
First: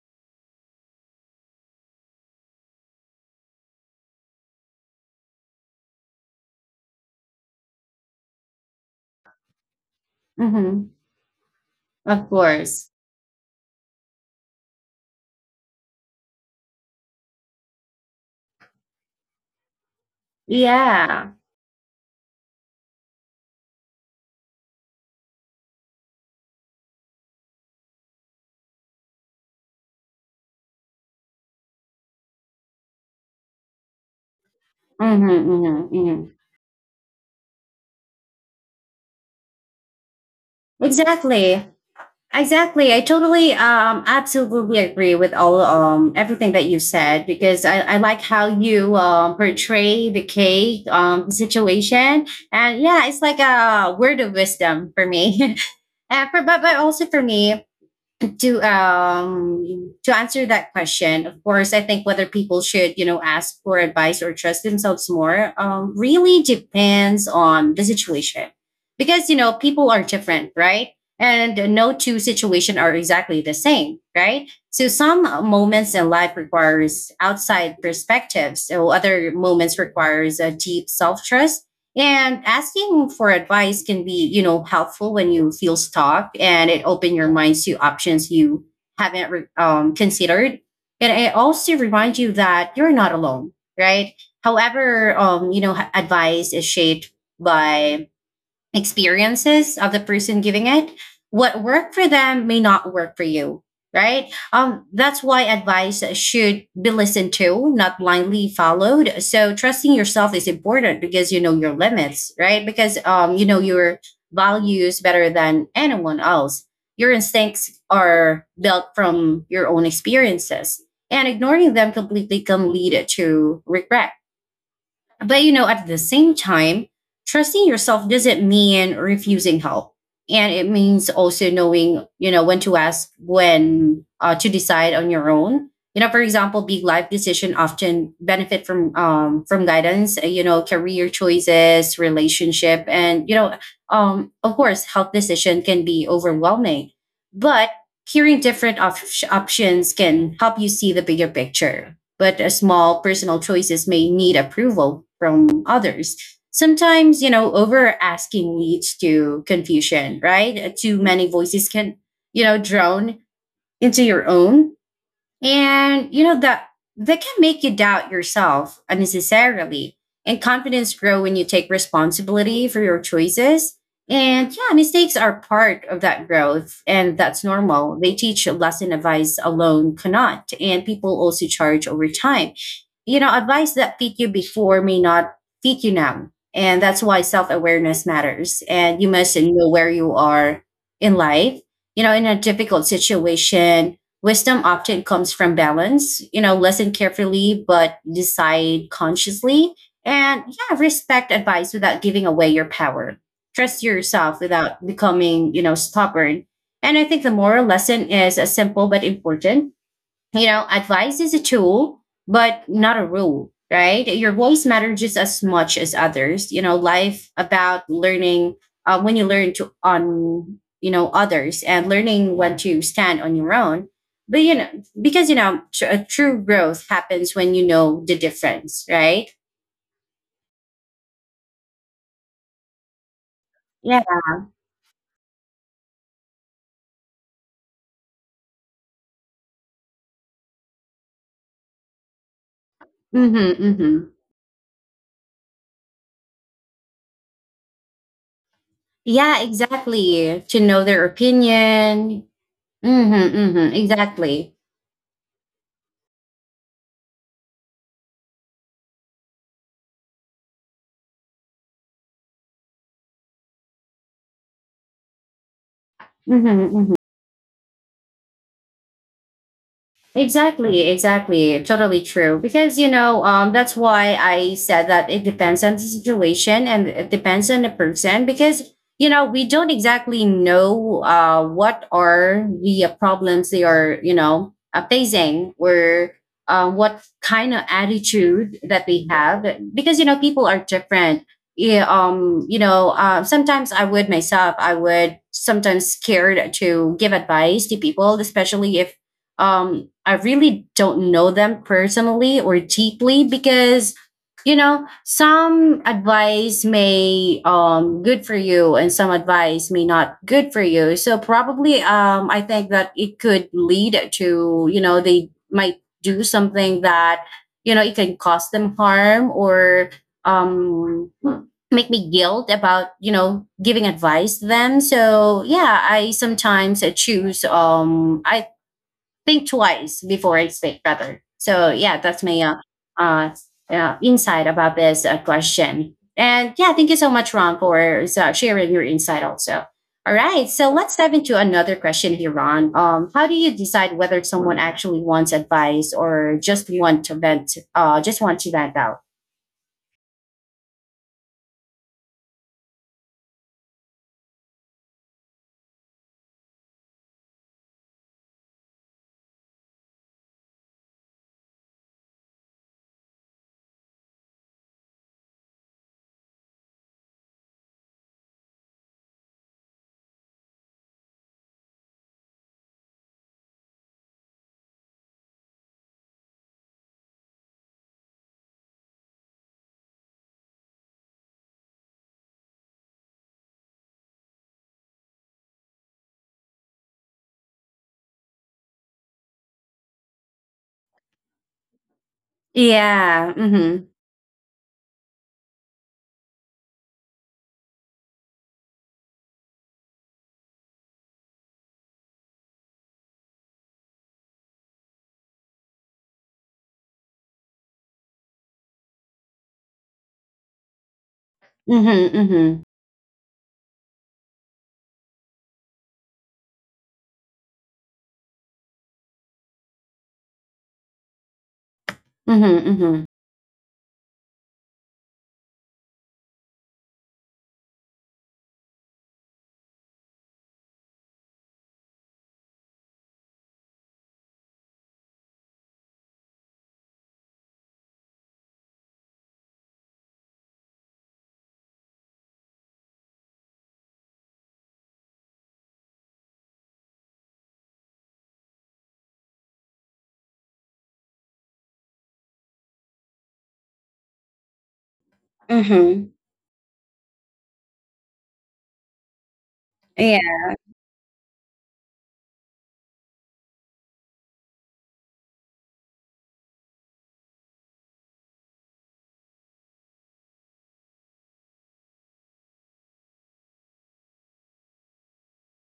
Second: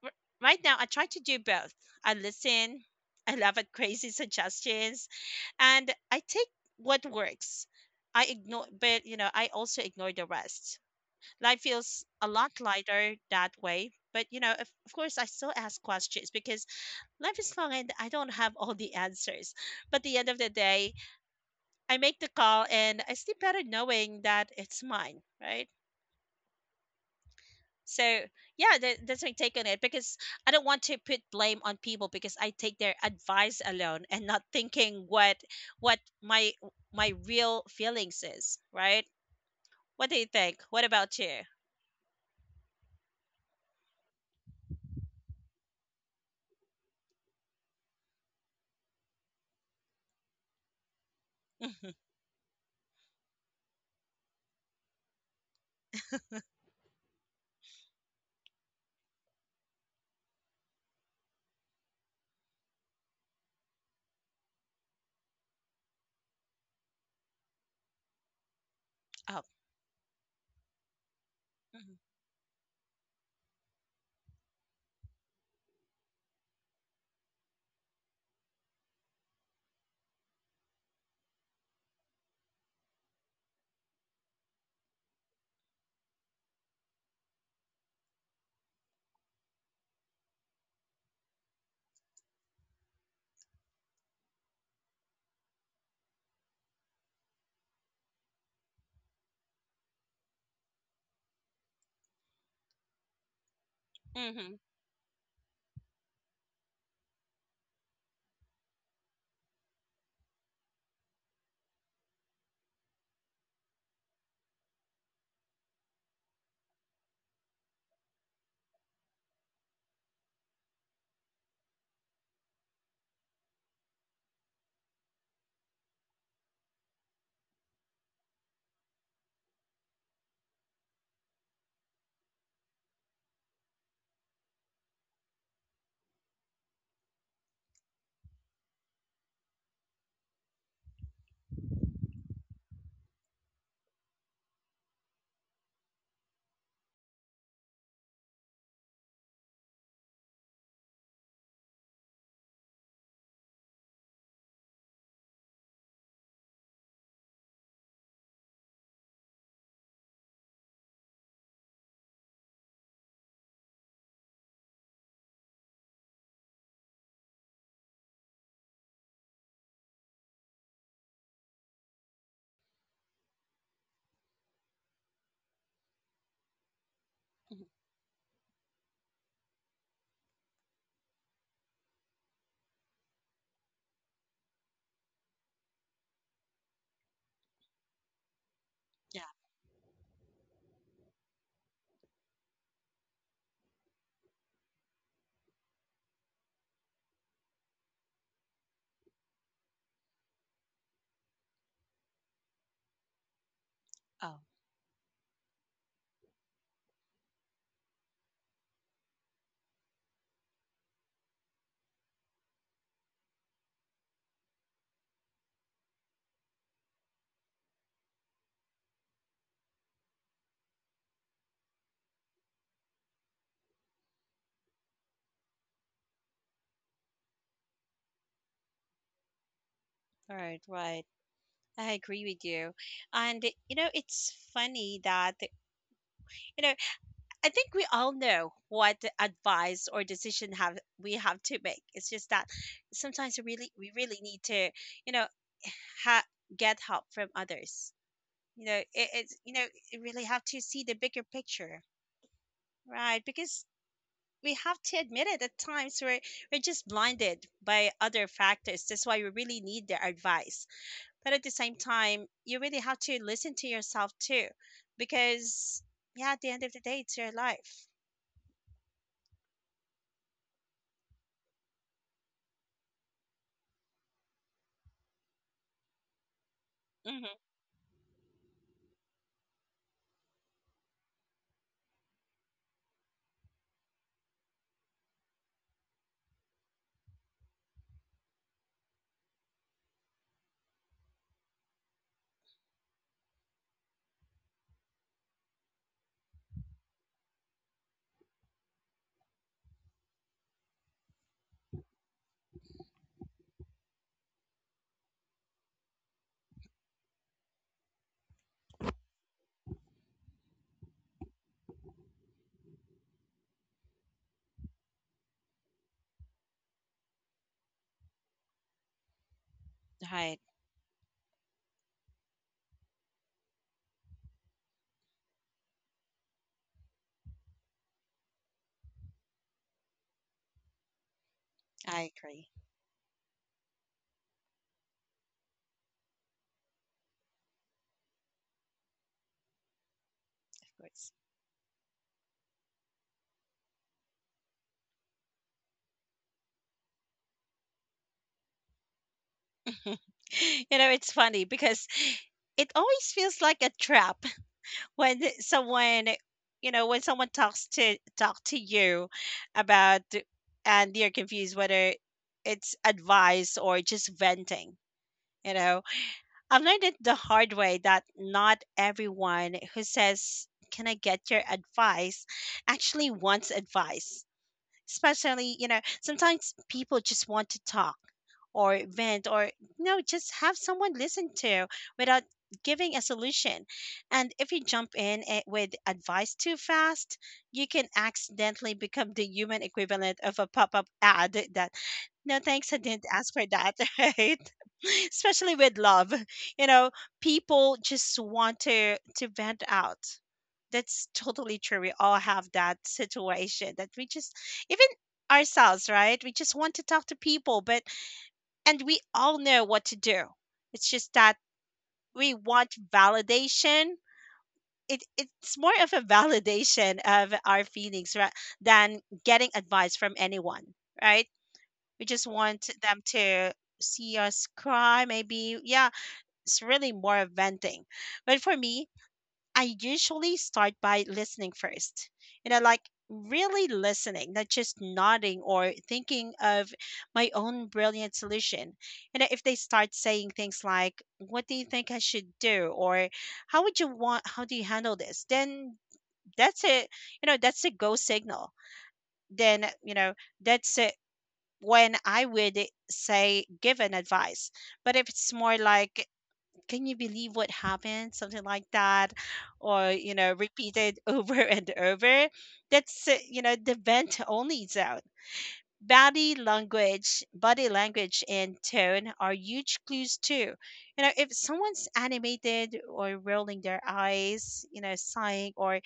Speaker 2: r- right now I try to do both. I listen, [LAUGHS] I laugh at crazy suggestions, and I take what works. I ignore, but you know, I also ignore the rest.
Speaker 1: Hmm.
Speaker 2: Life feels a
Speaker 1: Of
Speaker 2: lot
Speaker 1: course.
Speaker 2: lighter that way. But you know, of course, I still ask questions because life is long and I don't have all the answers. But at the end of the day,
Speaker 1: Yeah.
Speaker 2: I make the call and I sleep better knowing that it's mine, right? So yeah, that's my take on it because I don't want to put blame on people because I take their advice alone and not thinking
Speaker 1: Mm-hmm,
Speaker 2: what
Speaker 1: mm-hmm,
Speaker 2: what
Speaker 1: mm-hmm.
Speaker 2: my my real feelings is, right? What do you think? What about you?
Speaker 1: Exactly. Exactly, I totally, absolutely agree with all, everything that you said because I like how you, portray the cake,
Speaker 2: Hmm.
Speaker 1: situation. And yeah, it's like a word of wisdom for me. [LAUGHS] And for, but also for me, to answer that question, of course I think whether people should ask for advice or trust themselves more, really depends on the situation. Because
Speaker 2: Oh,
Speaker 1: people are different, right? And no two situations are exactly the same, right? So some moments in life requires outside perspectives, so other moments requires a deep self-trust. And asking for advice can be, helpful when you feel stuck, and it open your minds to options you haven't considered. And it also reminds you that you're not alone, right? However, advice is shaped by experiences of the person giving it. What worked for them may not work for you, right?
Speaker 2: hmm,
Speaker 1: That's why advice should be listened to, not blindly followed. So trusting yourself is important because your limits, right? Because you know your values better than anyone else. Your instincts are built from your own experiences, and ignoring them completely can lead to regret. But you know, at the same time, trusting yourself doesn't mean refusing help. And it means also knowing, when to ask, when to decide on your own. You know, for example, big life decision often benefit from guidance. You know, career choices, relationship, and you know, of course, health decision can be overwhelming. But hearing different options can help you see the bigger picture, but a small personal choices may need approval from others. Sometimes, over asking leads to confusion, right? Too many voices can, drone into your own, and you know that can make you doubt yourself unnecessarily. And confidence grow when you take responsibility for your choices. And yeah, mistakes are part of that growth, and that's
Speaker 2: hmm,
Speaker 1: normal. They teach a lesson advice alone cannot, and people also charge over time. You know, advice that fit you before may not fit you now. And that's why self awareness matters. And you
Speaker 2: yeah.
Speaker 1: must know where you are in life. You know, in a difficult situation, wisdom often comes from balance, listen carefully, but decide consciously. And yeah, respect advice without giving away your power. Trust
Speaker 2: Oh,
Speaker 1: yourself without becoming, stubborn. And I think the moral lesson is a simple but important, advice is a tool, but not a rule, right? Your voice matters just as much as others. You know, life about learning when you learn to on others and learning when to stand on your own. But you know, because you know, true growth happens when you know the difference, right?
Speaker 2: all right, right. I agree with you, and you know
Speaker 1: Yeah.
Speaker 2: it's funny that, you know, I think we all know what the advice or decision have we have to make. It's just that sometimes
Speaker 1: Mm-hmm,
Speaker 2: we
Speaker 1: mm-hmm.
Speaker 2: really need to, you know, ha- get help from others. You know, it, it's
Speaker 1: Yeah,
Speaker 2: you know, you really have
Speaker 1: exactly.
Speaker 2: to
Speaker 1: To
Speaker 2: see the
Speaker 1: know their
Speaker 2: bigger picture,
Speaker 1: opinion.
Speaker 2: right?
Speaker 1: Mm-hmm,
Speaker 2: Because
Speaker 1: mm-hmm,
Speaker 2: we
Speaker 1: exactly.
Speaker 2: have to admit it, at times we're just blinded by other factors. That's why we really need their advice. But at the same time, you really have to listen to yourself too, because yeah, at the
Speaker 1: Mm-hmm,
Speaker 2: end of the day,
Speaker 1: mm-hmm.
Speaker 2: it's your life.
Speaker 1: Exactly, exactly. Totally true. Because, that's why I said that it depends on the situation and it depends on the person because, we don't exactly know what are the problems they are, facing or what kind of attitude that they have because, people are different. Yeah, sometimes I would sometimes scared to give advice to people, especially if I really don't know them personally or deeply, because some advice may good for you and some advice may not good for you. So probably I think that it could lead to, they might do something that it can cause them harm or
Speaker 2: Hmm.
Speaker 1: um make me guilt about giving advice to them. So yeah, I sometimes choose, I think twice before I speak, rather. So yeah,
Speaker 2: I
Speaker 1: that's my
Speaker 2: agree,
Speaker 1: uh, insight about this question. And yeah, thank you so much, Ron, for sharing your insight also. All right,
Speaker 2: of
Speaker 1: so let's
Speaker 2: course.
Speaker 1: dive into another question here, Ron. How do you decide whether someone actually wants advice or just want to vent, just want to vent out?
Speaker 2: [LAUGHS] You know, it's funny because it always feels like a trap [LAUGHS] when someone, you know, when someone talk to you about, and you're confused whether it's advice or just venting, you know. I've learned it the hard way that not everyone who says, "Can I get your advice?" actually wants advice. Especially, you know, sometimes people just want to talk or vent, or, you know, just have someone listen to without giving a solution. And if you jump in with advice too fast, you can accidentally become the human equivalent of a pop-up ad that, no thanks, I didn't ask
Speaker 1: Yeah.
Speaker 2: for that,
Speaker 1: Mm-hmm.
Speaker 2: [LAUGHS] right? [LAUGHS] Especially with love, you know, people just want to vent out. That's totally true, we all have that situation that we just, even ourselves, right? We just want to talk to people, but, and we all know what to do. It's just that
Speaker 1: Mm-hmm.
Speaker 2: we
Speaker 1: Mm-hmm.
Speaker 2: want validation. It's more of a validation of our feelings than getting advice from anyone, right? We just want
Speaker 1: Mm-hmm.
Speaker 2: them
Speaker 1: Mm-hmm.
Speaker 2: to see us cry, maybe. Yeah, it's really more of venting. But for me, I usually start by listening first. You know, like really listening, not just nodding or thinking of my own brilliant solution. You know, if they start saying things like, "What do you think I should do?" or how do you handle this?" Then that's a, you know, that's a go signal. Then, you know, that's it when I would say give an advice. But if it's more like,
Speaker 1: Mm-hmm.
Speaker 2: "Can you believe what happened," something like that, or, you know,
Speaker 1: Yeah.
Speaker 2: repeated [LAUGHS] over and over, that's you know, the vent only zone. Body language, and tone are huge clues too. You know, if someone's animated or rolling their eyes, you know, sighing or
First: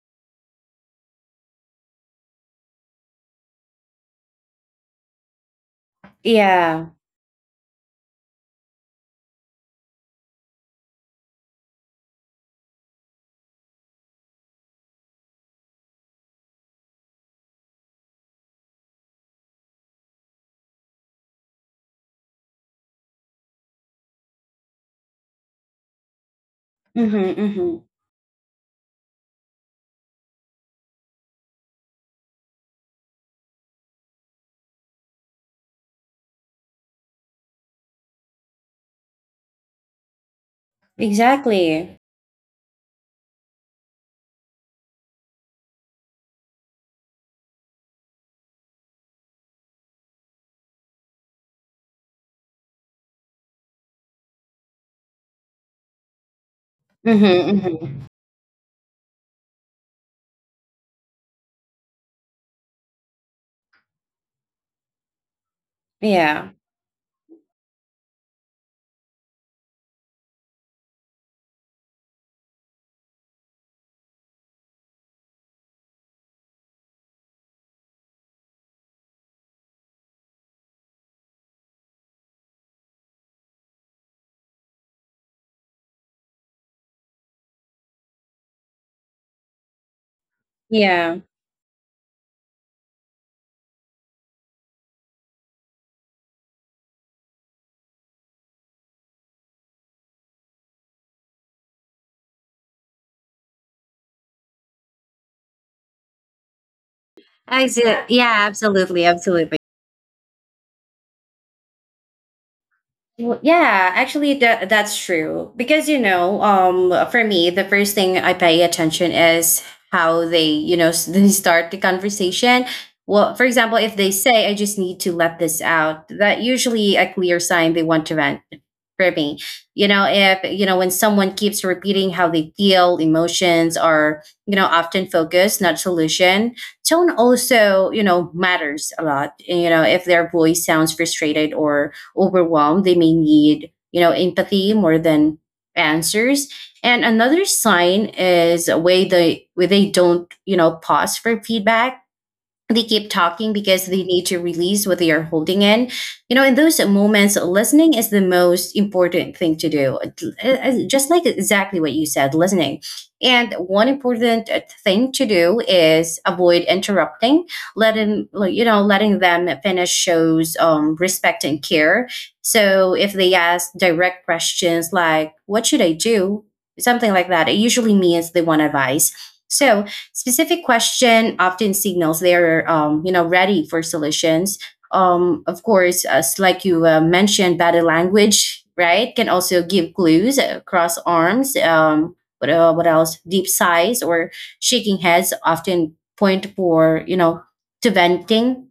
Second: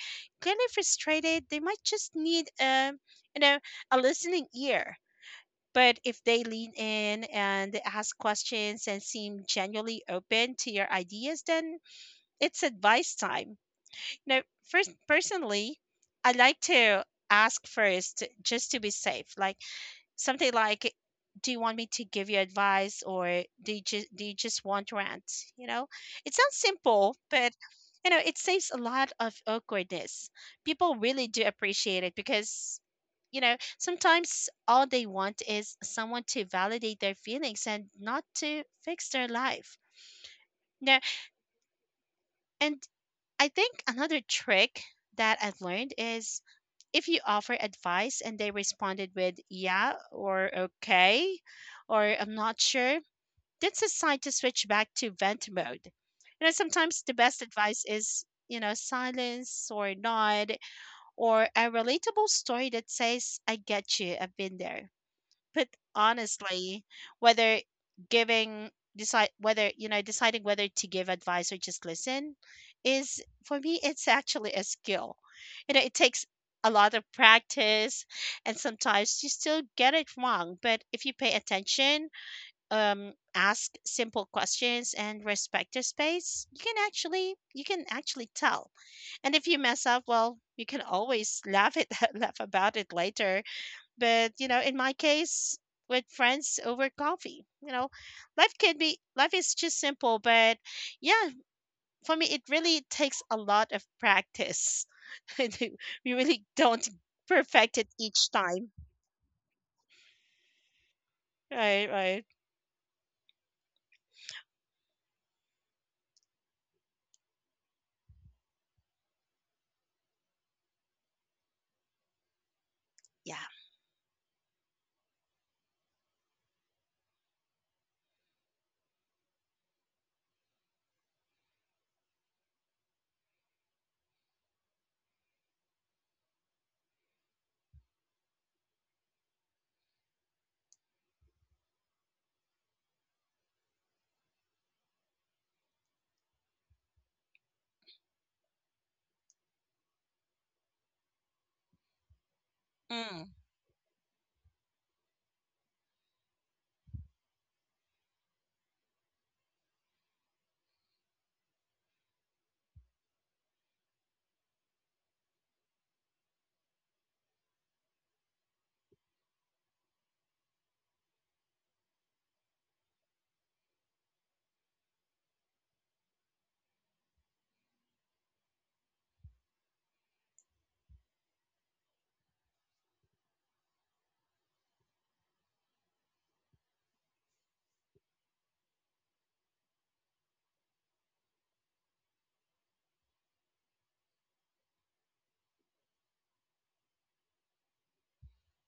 Speaker 2: clearly frustrated, they might just need you know, a listening ear. But if they lean
Speaker 1: Yeah.
Speaker 2: in and ask questions and seem genuinely open to your ideas, then it's advice time. Now, first, personally, I like to ask first just to be safe. Like, something like, "Do you want me to give you advice, or do you just want rants?" You know, it sounds simple,
Speaker 1: Mm-hmm.
Speaker 2: but
Speaker 1: Mm-hmm.
Speaker 2: you know, it saves a lot of awkwardness. People really do appreciate it because, you know, sometimes all they want is someone to validate their feelings and not to fix their life. No,
Speaker 1: Exactly.
Speaker 2: and I think another trick that I've learned is if you offer advice and they responded with yeah or okay or I'm not sure, that's a sign to switch back to vent mode. You know, sometimes the best
Speaker 1: Mm-hmm,
Speaker 2: advice
Speaker 1: hmm.
Speaker 2: is, you know, silence or nod or a relatable story that says, "I get you, I've been there." put
Speaker 1: Yeah.
Speaker 2: Honestly, whether giving decide whether you know deciding whether to give advice or just listen is, for me, [LAUGHS] it's actually a skill. You know, it takes a lot of practice, and sometimes you still get it wrong, but if you pay attention, ask simple questions and respect their space, you can actually tell. And if you mess up, well, you can
Speaker 1: Yeah.
Speaker 2: always laugh it [LAUGHS] laugh about it later. But you know, in my case, with friends over coffee, you know, life can be life is just simple, but yeah, for me it really takes a lot of practice. [LAUGHS] I do. We really don't
Speaker 1: I
Speaker 2: perfect
Speaker 1: see.
Speaker 2: it
Speaker 1: Yeah,
Speaker 2: each time.
Speaker 1: absolutely. Absolutely.
Speaker 2: Right, right,
Speaker 1: Well, yeah, actually, that's true. Because, for me, the first thing I pay attention is how they, [LAUGHS] they start the conversation. Well,
Speaker 2: yeah.
Speaker 1: for example, if they say, I just need to let this out, that usually a clear sign they want to vent for me. You know, if, you know, when someone keeps repeating how they feel, emotions are, often focus, not solution. Tone also, matters a lot. You know, if their voice sounds frustrated or overwhelmed, they may need, empathy more than answers. And another sign is a way they where they don't, pause for feedback, they keep
Speaker 2: Mm,
Speaker 1: talking because they need to release what they are holding in. You know, in those moments, listening is the most important thing to do. Just like exactly what you said, listening. And one important thing to do is avoid interrupting, letting letting them finish shows respect and care. So if they ask direct questions like, "What should I do?" something like that, it usually means they want advice. So specific question often signals they're ready for solutions. Of course, as you mentioned, body language right can also give clues, cross arms. What else? Deep sighs or shaking heads often point for you know to venting,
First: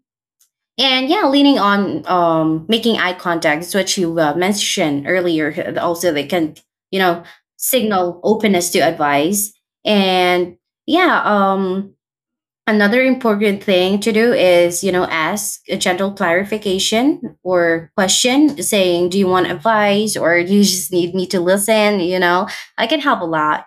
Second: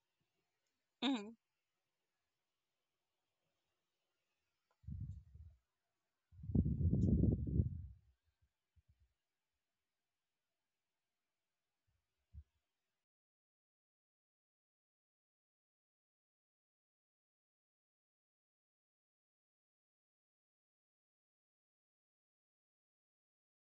Speaker 1: and yeah,
Speaker 2: mm,
Speaker 1: leaning on, making eye contact is what you mentioned earlier. Also, they can, you know, signal openness to advice. And yeah, another important thing to do is, you know, ask a gentle clarification or question saying, "Do you want advice, or you just need me to listen? You know, I can help a lot,"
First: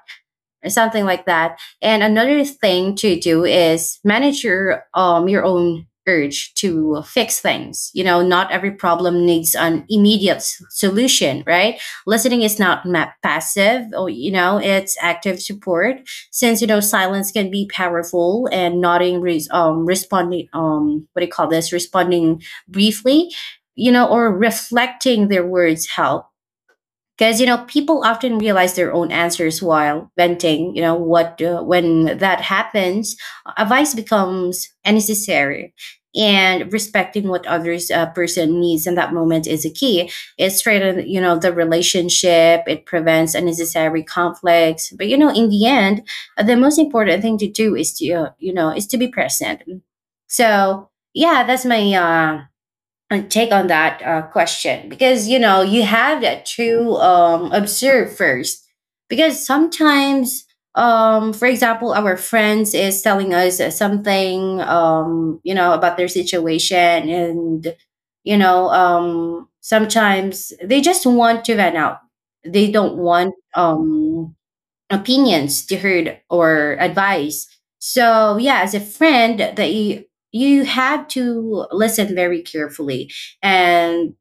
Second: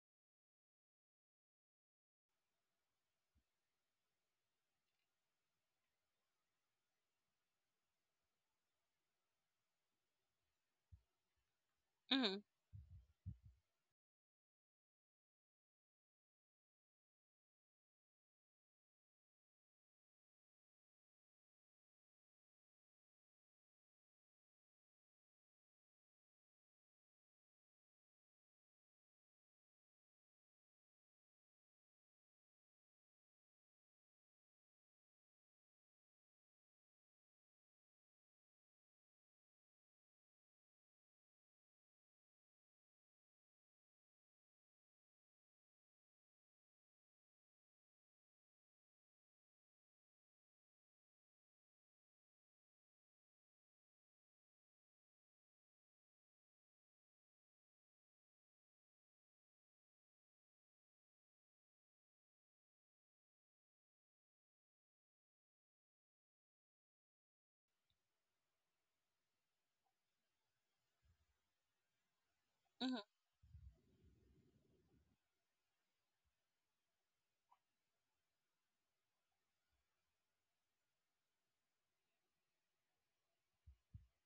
Speaker 1: or something like that. And another thing to do is manage your your own urge to fix things. You know, not every problem needs an immediate solution, right?
Speaker 2: mm,
Speaker 1: Listening is not passive, or you know, it's active support. Since you know, silence can be powerful, and nodding, responding, what do you call this? Responding briefly, you know, or reflecting their words help, because you know people often realize their own answers while venting. You know what, when that happens, advice becomes necessary. And respecting what others person needs in that moment is a key. It strengthens you know the relationship, it prevents unnecessary conflicts. But you know, in the end, the most important thing to do is to you know is to be present. So yeah, that's my and take on that question, because you know, you have that to observe first. Because sometimes, for example, our friends is telling us something, you know, about their situation. And you know, sometimes they just want to vent out. They don't
Speaker 2: mm,
Speaker 1: want, opinions to heard or advice. So yeah, as a friend, that you have to listen very carefully. And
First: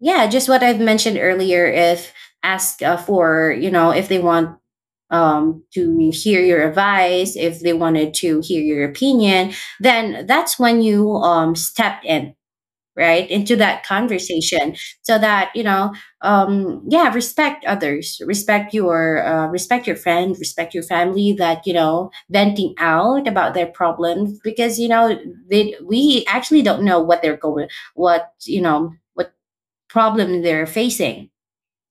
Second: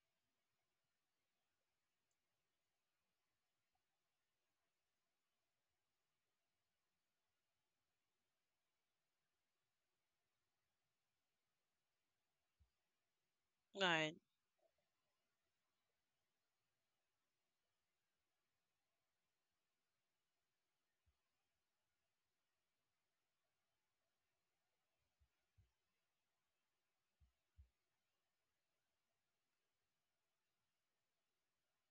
Speaker 1: yeah, just what I've mentioned earlier, if ask for you know if they want, to hear your advice, if they wanted to hear your opinion, then that's when you step in right into that
Speaker 2: right.
Speaker 1: conversation. So that you know, yeah, respect others, respect your friend, respect your family that you know venting out about their problems. Because you know, they we actually don't know what they're going, what you know what problem they're facing.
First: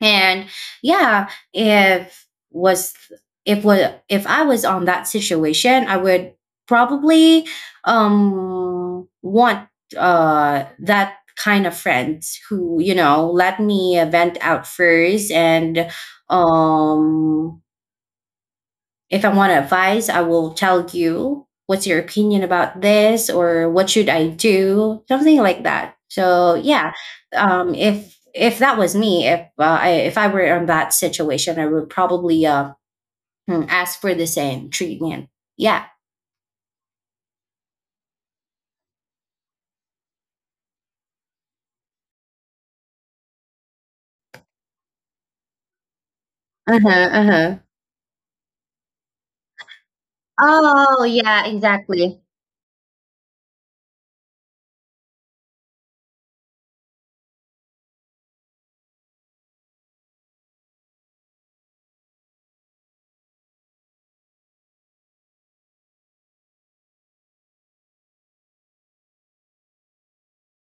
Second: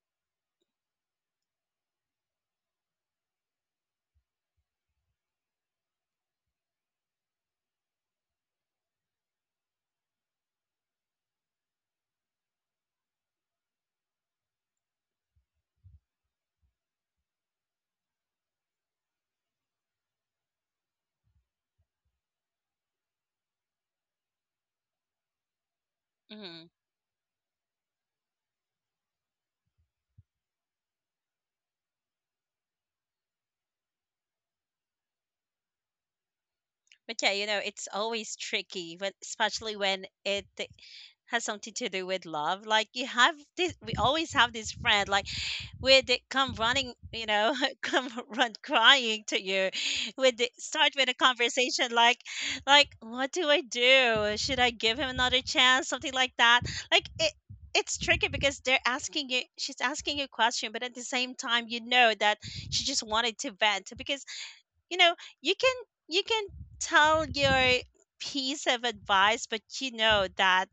Speaker 1: And yeah, if was if was if I was on that situation, I would probably want that kind of friends who you know let me vent out first. And um if I want advice, I will tell you what's your opinion about this, or what should I do, something like that. So
Speaker 2: Mm.
Speaker 1: yeah, if that was me, if if I were in that situation, I would probably ask for the same treatment. Yeah.
Speaker 2: But yeah, you know, it's always tricky when, especially when it has something to do with love. Like you have this, we always have this friend. Like would come
Speaker 1: Uh huh.
Speaker 2: running,
Speaker 1: Uh
Speaker 2: you
Speaker 1: huh.
Speaker 2: know, [LAUGHS] come run crying to you, would start
Speaker 1: Oh
Speaker 2: with a
Speaker 1: yeah,
Speaker 2: conversation
Speaker 1: exactly.
Speaker 2: like, "What do I do? Should I give him another chance?" Something like that. Like it, it's tricky because they're asking you. She's asking you a question, but at the same time, you know that she just wanted to vent because, you know, you can you can tell your piece of advice, but you know that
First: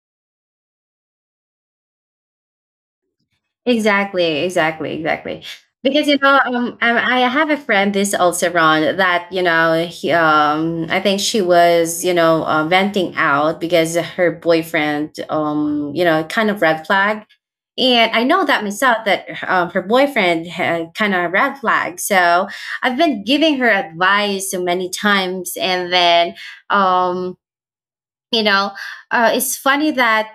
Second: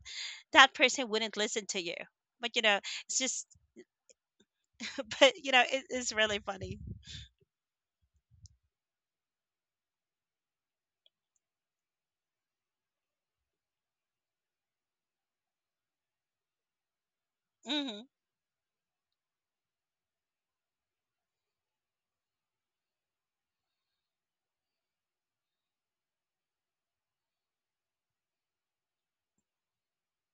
Speaker 2: that person wouldn't listen to you. But you know, it's just,
Speaker 1: Exactly, exactly,
Speaker 2: [LAUGHS] but
Speaker 1: exactly.
Speaker 2: you know,
Speaker 1: Because
Speaker 2: it's
Speaker 1: you
Speaker 2: really
Speaker 1: know,
Speaker 2: funny.
Speaker 1: I have a friend, this also Ron, that you know, I think she was you know venting out because her boyfriend, you know, kind of red flag.
Speaker 2: Mm-hmm.
Speaker 1: And I know that myself that her boyfriend had kind of red flag. So I've been giving her advice so many times. And then, um, you know, it's funny that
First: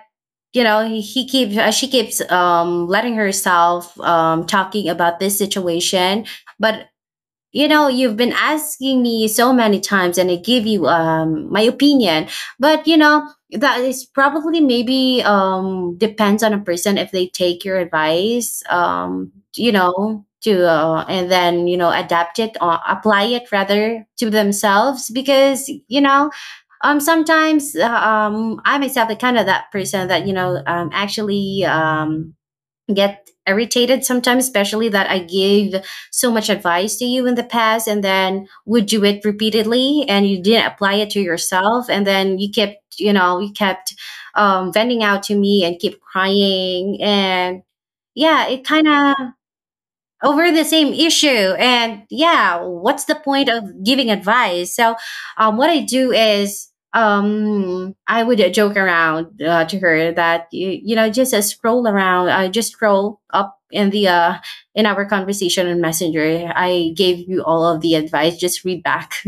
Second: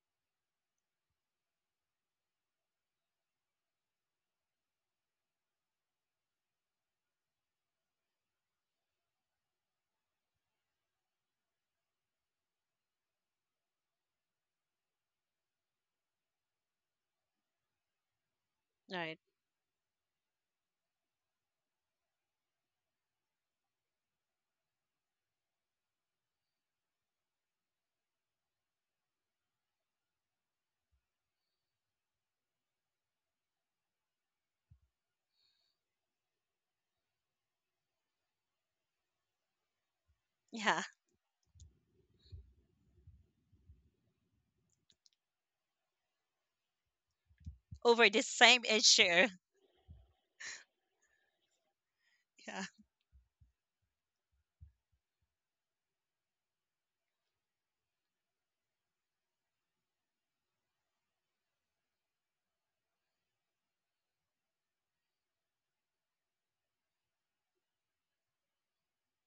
Speaker 1: you know he keeps she keeps letting herself talking about this situation. But you know, you've been asking me so many times and I give you my opinion. But you know, that is probably maybe depends on a person, if they take your advice
Speaker 2: Right.
Speaker 1: you know to and then you know adapt it, or apply it rather, to themselves. Because you know, sometimes I myself the kind of that person that you know actually get irritated sometimes, especially that I gave so much advice to you in the past and then would do it repeatedly and you didn't
Speaker 2: Yeah.
Speaker 1: apply it to yourself. And then you kept, you know, you kept, venting out to me and keep crying. And
Speaker 2: [LAUGHS] Over the
Speaker 1: yeah, it
Speaker 2: same
Speaker 1: kind of
Speaker 2: issue.
Speaker 1: over the same issue. And yeah,
Speaker 2: Yeah.
Speaker 1: what's the point of giving advice? So what I do is, I would joke around to her that you know, just scroll around just scroll up in the in our conversation on Messenger. I gave you all of the advice, just read back.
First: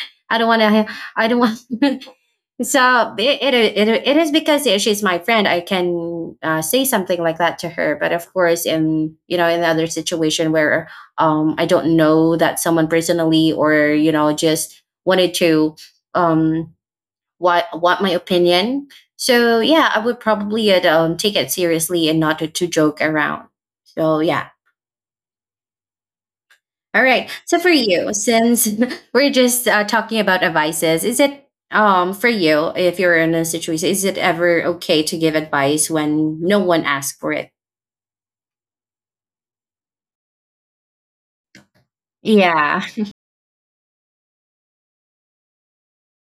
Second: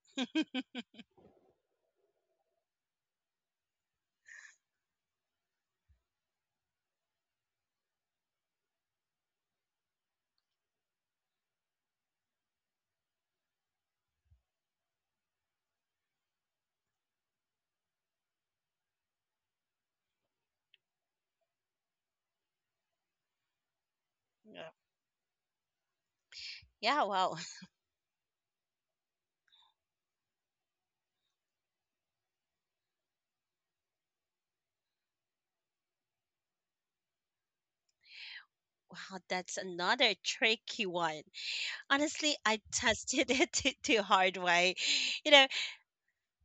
Speaker 1: [LAUGHS] I don't want to, I don't want. [LAUGHS] So it is because she's my friend. I can say something like that to her. But of course, in you know, in the other situation where, I don't know that someone personally, or you know, just wanted to, um, what want my opinion. So yeah, I would probably take it seriously and not to, to joke around. So yeah.
Speaker 2: Yeah. Yeah,
Speaker 1: All
Speaker 2: wow.
Speaker 1: right. So
Speaker 2: [LAUGHS]
Speaker 1: for you, since [LAUGHS] we're just talking about advices, is it for you if you're in a situation, is it ever okay to give advice when no one asks for it?
Speaker 2: Wow, that's another tricky one. Honestly, I
Speaker 1: Yeah. [LAUGHS]
Speaker 2: tested it [LAUGHS] the hard way. You know,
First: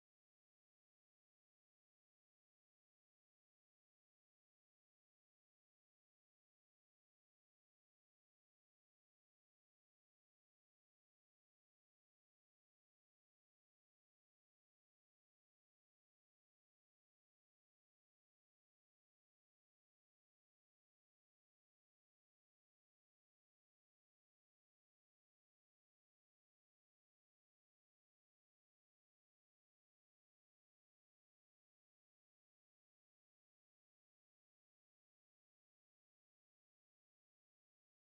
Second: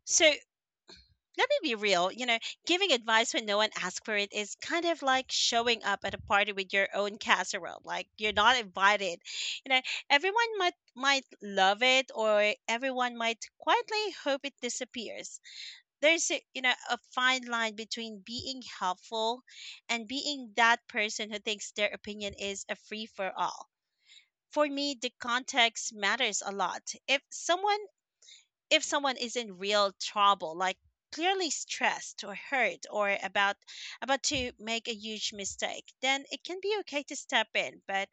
Speaker 2: so let me be real. You know, giving advice when no one asks for it is kind of like showing up at a party with your own casserole. Like you're not invited. You know, everyone might love it, or everyone might quietly hope it disappears. There's a, you know a fine line between being helpful and being that person who thinks their opinion is a free for all. For me, the context matters a lot. if someone if someone is in real trouble, like clearly stressed or hurt or about to make a huge mistake, then it can be okay to step in. But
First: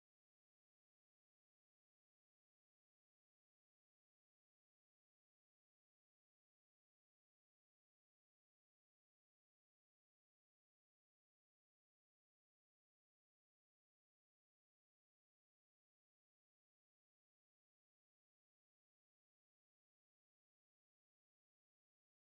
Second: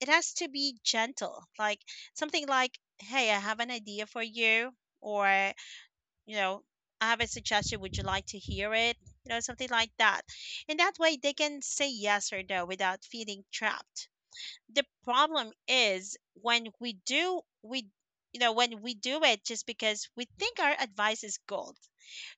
Speaker 2: it has to be gentle, like something like, hey, I have an idea for you, or you know, I have a suggestion. Would you like to hear it? You know, something like that. And that way they can say yes or no without feeling trapped. The problem is when we do, we, when we do it just because we think our advice is gold.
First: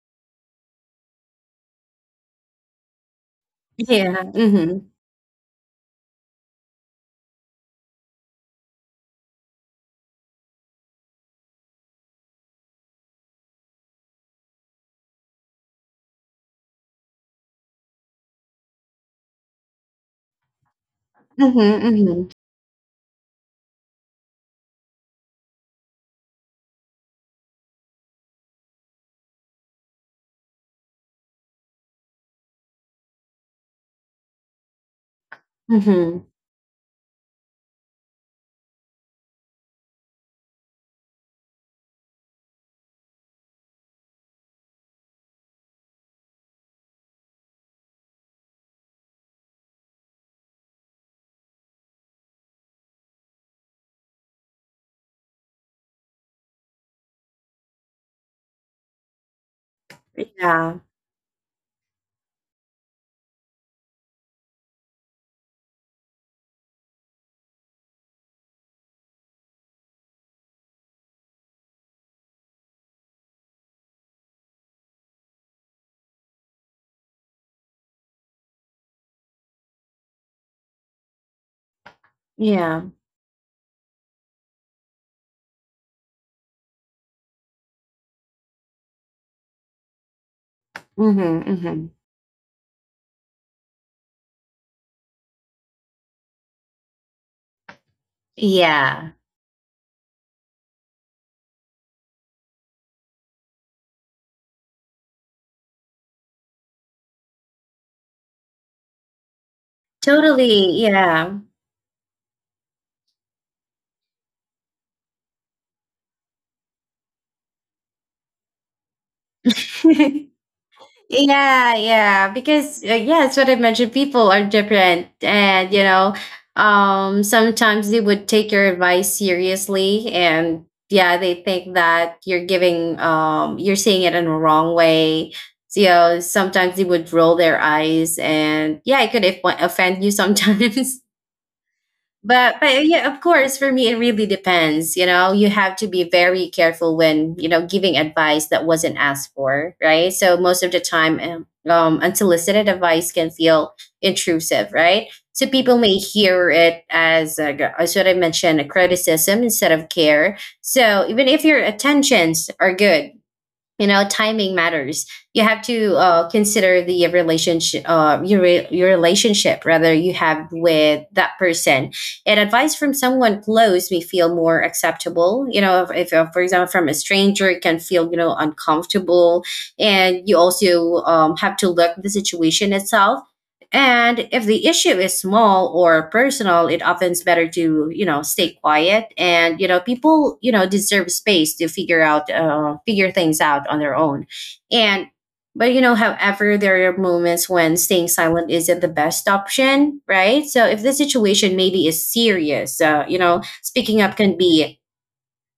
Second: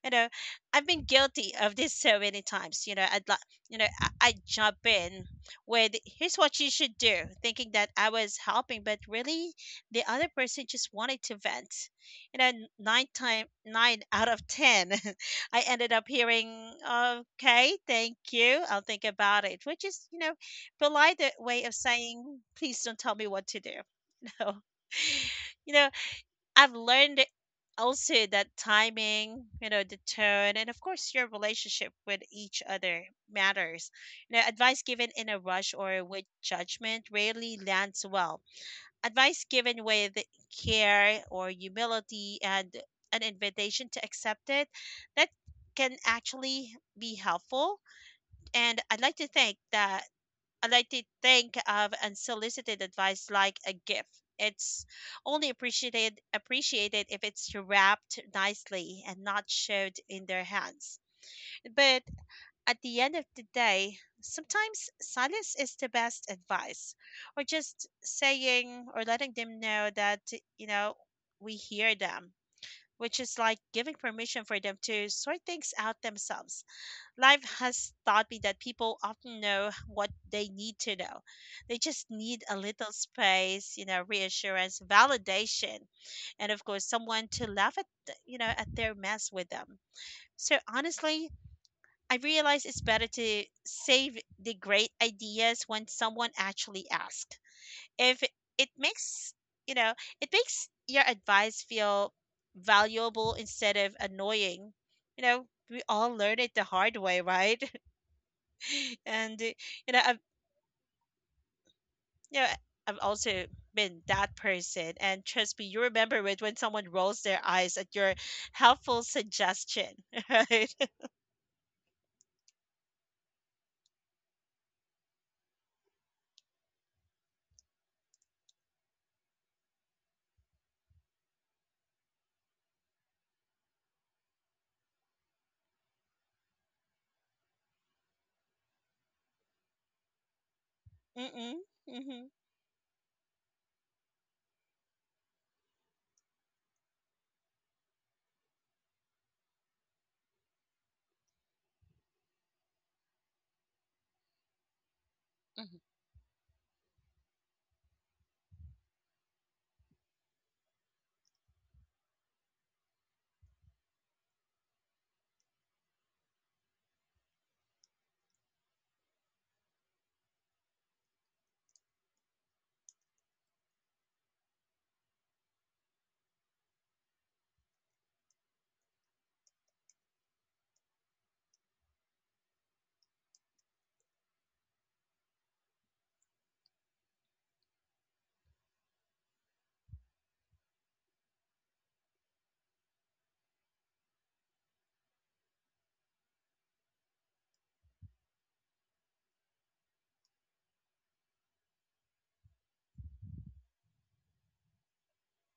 Speaker 2: you know I've been guilty of this so many times. You know I,
Speaker 1: Yeah.
Speaker 2: i jump
Speaker 1: Mhm.
Speaker 2: in with, here's what you should do, thinking that I was helping, but really the other person just wanted to vent. Nine out of ten, [LAUGHS] I ended up hearing, okay, thank you, I'll think about it, which is, you know, polite way
Speaker 1: Mhm.
Speaker 2: of
Speaker 1: Mhm.
Speaker 2: saying, please don't tell me what to do. [LAUGHS] you know I've learned also that timing, you know, the tone, and of course your relationship with each other matters. You know, advice given in a rush or
Speaker 1: Mhm.
Speaker 2: with judgment rarely lands well. Advice given with care or humility and an invitation to accept it, that can actually be helpful. And I'd like to think that I like to think of unsolicited advice like a gift. It's only appreciated if it's wrapped nicely and not shoved in their
Speaker 1: Yeah.
Speaker 2: hands. But at the end of the day, sometimes silence is the best advice. Or just saying or letting them know that, you know, we hear them, which is like giving permission for them to sort things out themselves. Life has taught me that people often know what they need to know. They just need a
Speaker 1: Yeah.
Speaker 2: little space, you know, reassurance, validation, and of course, someone to laugh at, at their mess with them. So honestly,
Speaker 1: Mhm. Mhm.
Speaker 2: I realize it's better to save the great ideas when someone actually asks. If it
Speaker 1: Yeah.
Speaker 2: makes, you know, it makes your advice feel valuable instead of annoying. You know, we all learn it the hard way, right? And you know, I've
Speaker 1: Totally. Yeah.
Speaker 2: you know, I've also been that person. And trust me, you remember it when someone rolls their eyes at your helpful suggestion,
Speaker 1: [LAUGHS]
Speaker 2: [LAUGHS] right?
Speaker 1: Yeah, yeah, because yeah, it's what I mentioned. People are different. And you know, sometimes they would take your advice seriously, and yeah, they think that you're giving, you're seeing it in the wrong way. So, you know, sometimes they would roll their eyes, and yeah, it could offend you sometimes. [LAUGHS]
Speaker 2: Mm-mm. Mm-hmm.
Speaker 1: But yeah, of course for me it really depends. You know, you have to be very careful when you know giving advice that wasn't asked for, right? So most of the time, unsolicited advice can feel intrusive, right? So
Speaker 2: Mm-hmm.
Speaker 1: people may hear it as what I mentioned, a criticism instead of care. So even if your intentions are good, you know, timing matters. You have to consider the relationship, your relationship rather you have with that person. And advice from someone close may feel more acceptable, you know, if, for example, from a stranger it can feel you know uncomfortable. And you also, have to look the situation itself. And if the issue is small or personal, it often's better to you know stay quiet. And you know people you know deserve space to figure things out on their own. And but you know, however, there are moments when staying silent isn't the best option, right? So if the situation maybe is serious, you know, speaking up can be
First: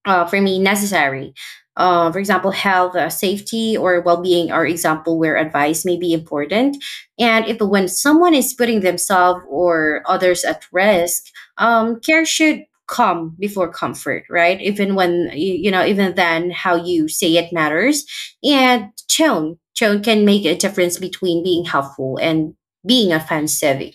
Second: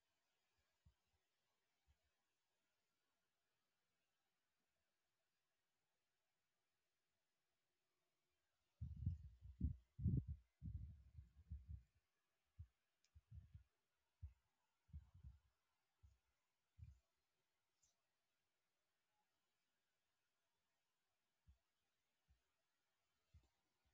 Speaker 1: for me necessary. For example, health, safety, or well-being are example where advice may be important. And if when someone is putting themselves or others at risk, care should come before comfort, right? Even when you know, even then, how you say it matters. And tone, tone can make a difference between being helpful and being offensive.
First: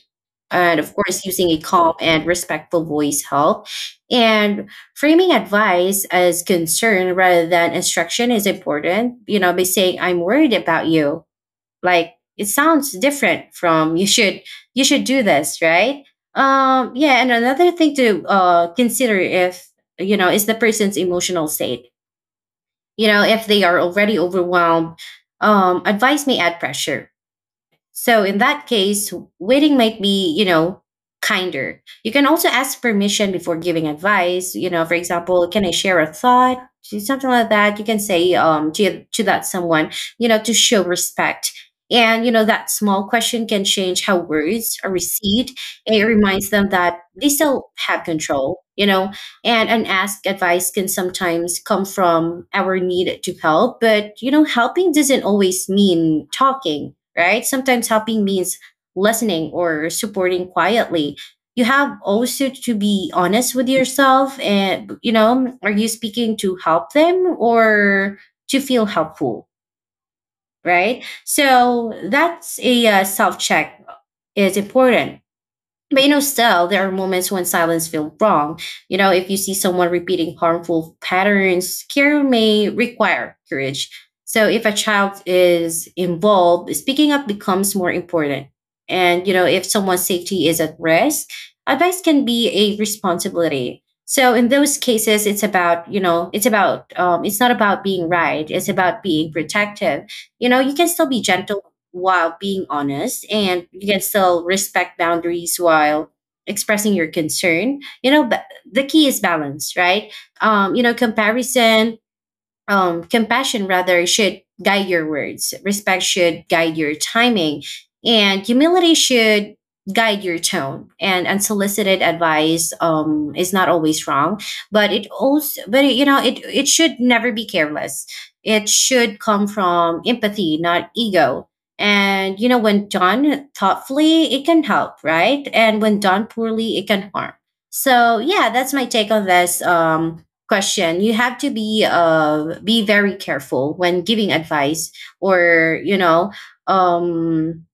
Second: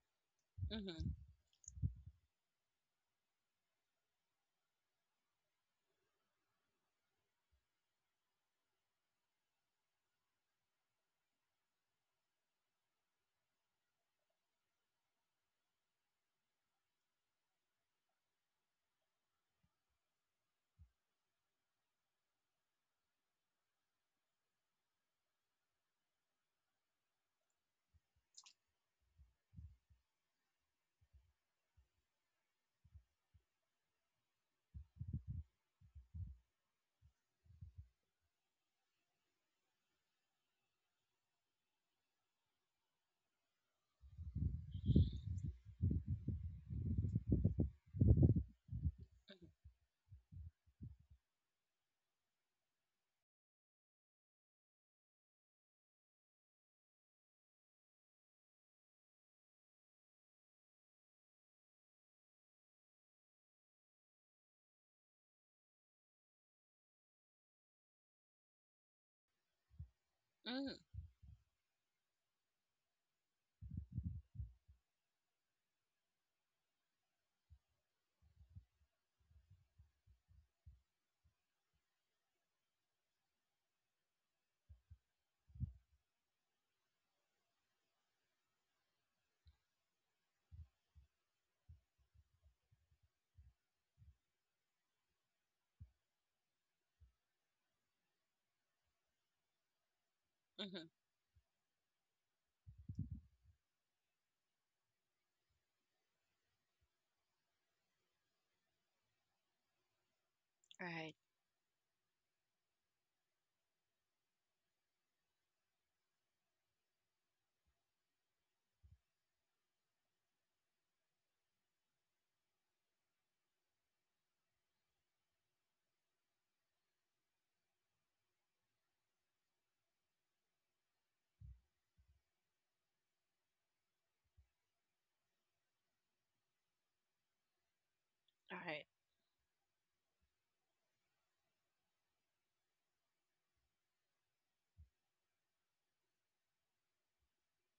Speaker 1: And of course,
Speaker 2: Mm-hmm.
Speaker 1: using a calm and respectful voice help. And framing advice as concern rather than instruction is important, you know, by saying I'm worried about you. Like it sounds different from you should do this, right? Yeah, and another thing to consider if you know is the person's emotional state. You know, if they are already overwhelmed, advice may add pressure. So in that case, waiting might be, you know, kinder. You can also ask permission before giving advice. You know, for example, can I share a thought? Something like that. You can say, to that someone, you know, to show respect. And, you know, that small question can change how words are received. It reminds them that they still have control, you know. And unasked advice can sometimes come from our need to help. But, you know, helping doesn't always mean talking, right? Sometimes helping means listening or supporting quietly. You have also to be honest with yourself, and, you know, are you speaking to help them or to feel helpful,
Speaker 2: Mm-hmm.
Speaker 1: right? So that's a self check is important. But you know, still, there are moments when silence feels wrong. You know, if you see someone repeating harmful patterns, care may require courage. So, if a child is involved, speaking up becomes more important. And, you know, if someone's safety is at risk, advice can be a responsibility. So, in those cases, it's about, it's not about being right, it's about being protective. You know, you
Speaker 2: Mm-hmm.
Speaker 1: can still be gentle while being honest, and you can still respect boundaries while expressing your concern, but the key is balance, right? You know
Speaker 2: Right.
Speaker 1: comparison Compassion rather should guide your words, respect should guide your timing, and humility should guide your tone. And unsolicited advice is not always wrong, but it also but it, you know it it should never be careless. It should come from empathy, not ego. And you know, when done thoughtfully it can help, right? And when done poorly, it can harm. So yeah, that's
Speaker 2: Right.
Speaker 1: my take on this question. You have to be very careful when giving advice, or you know, um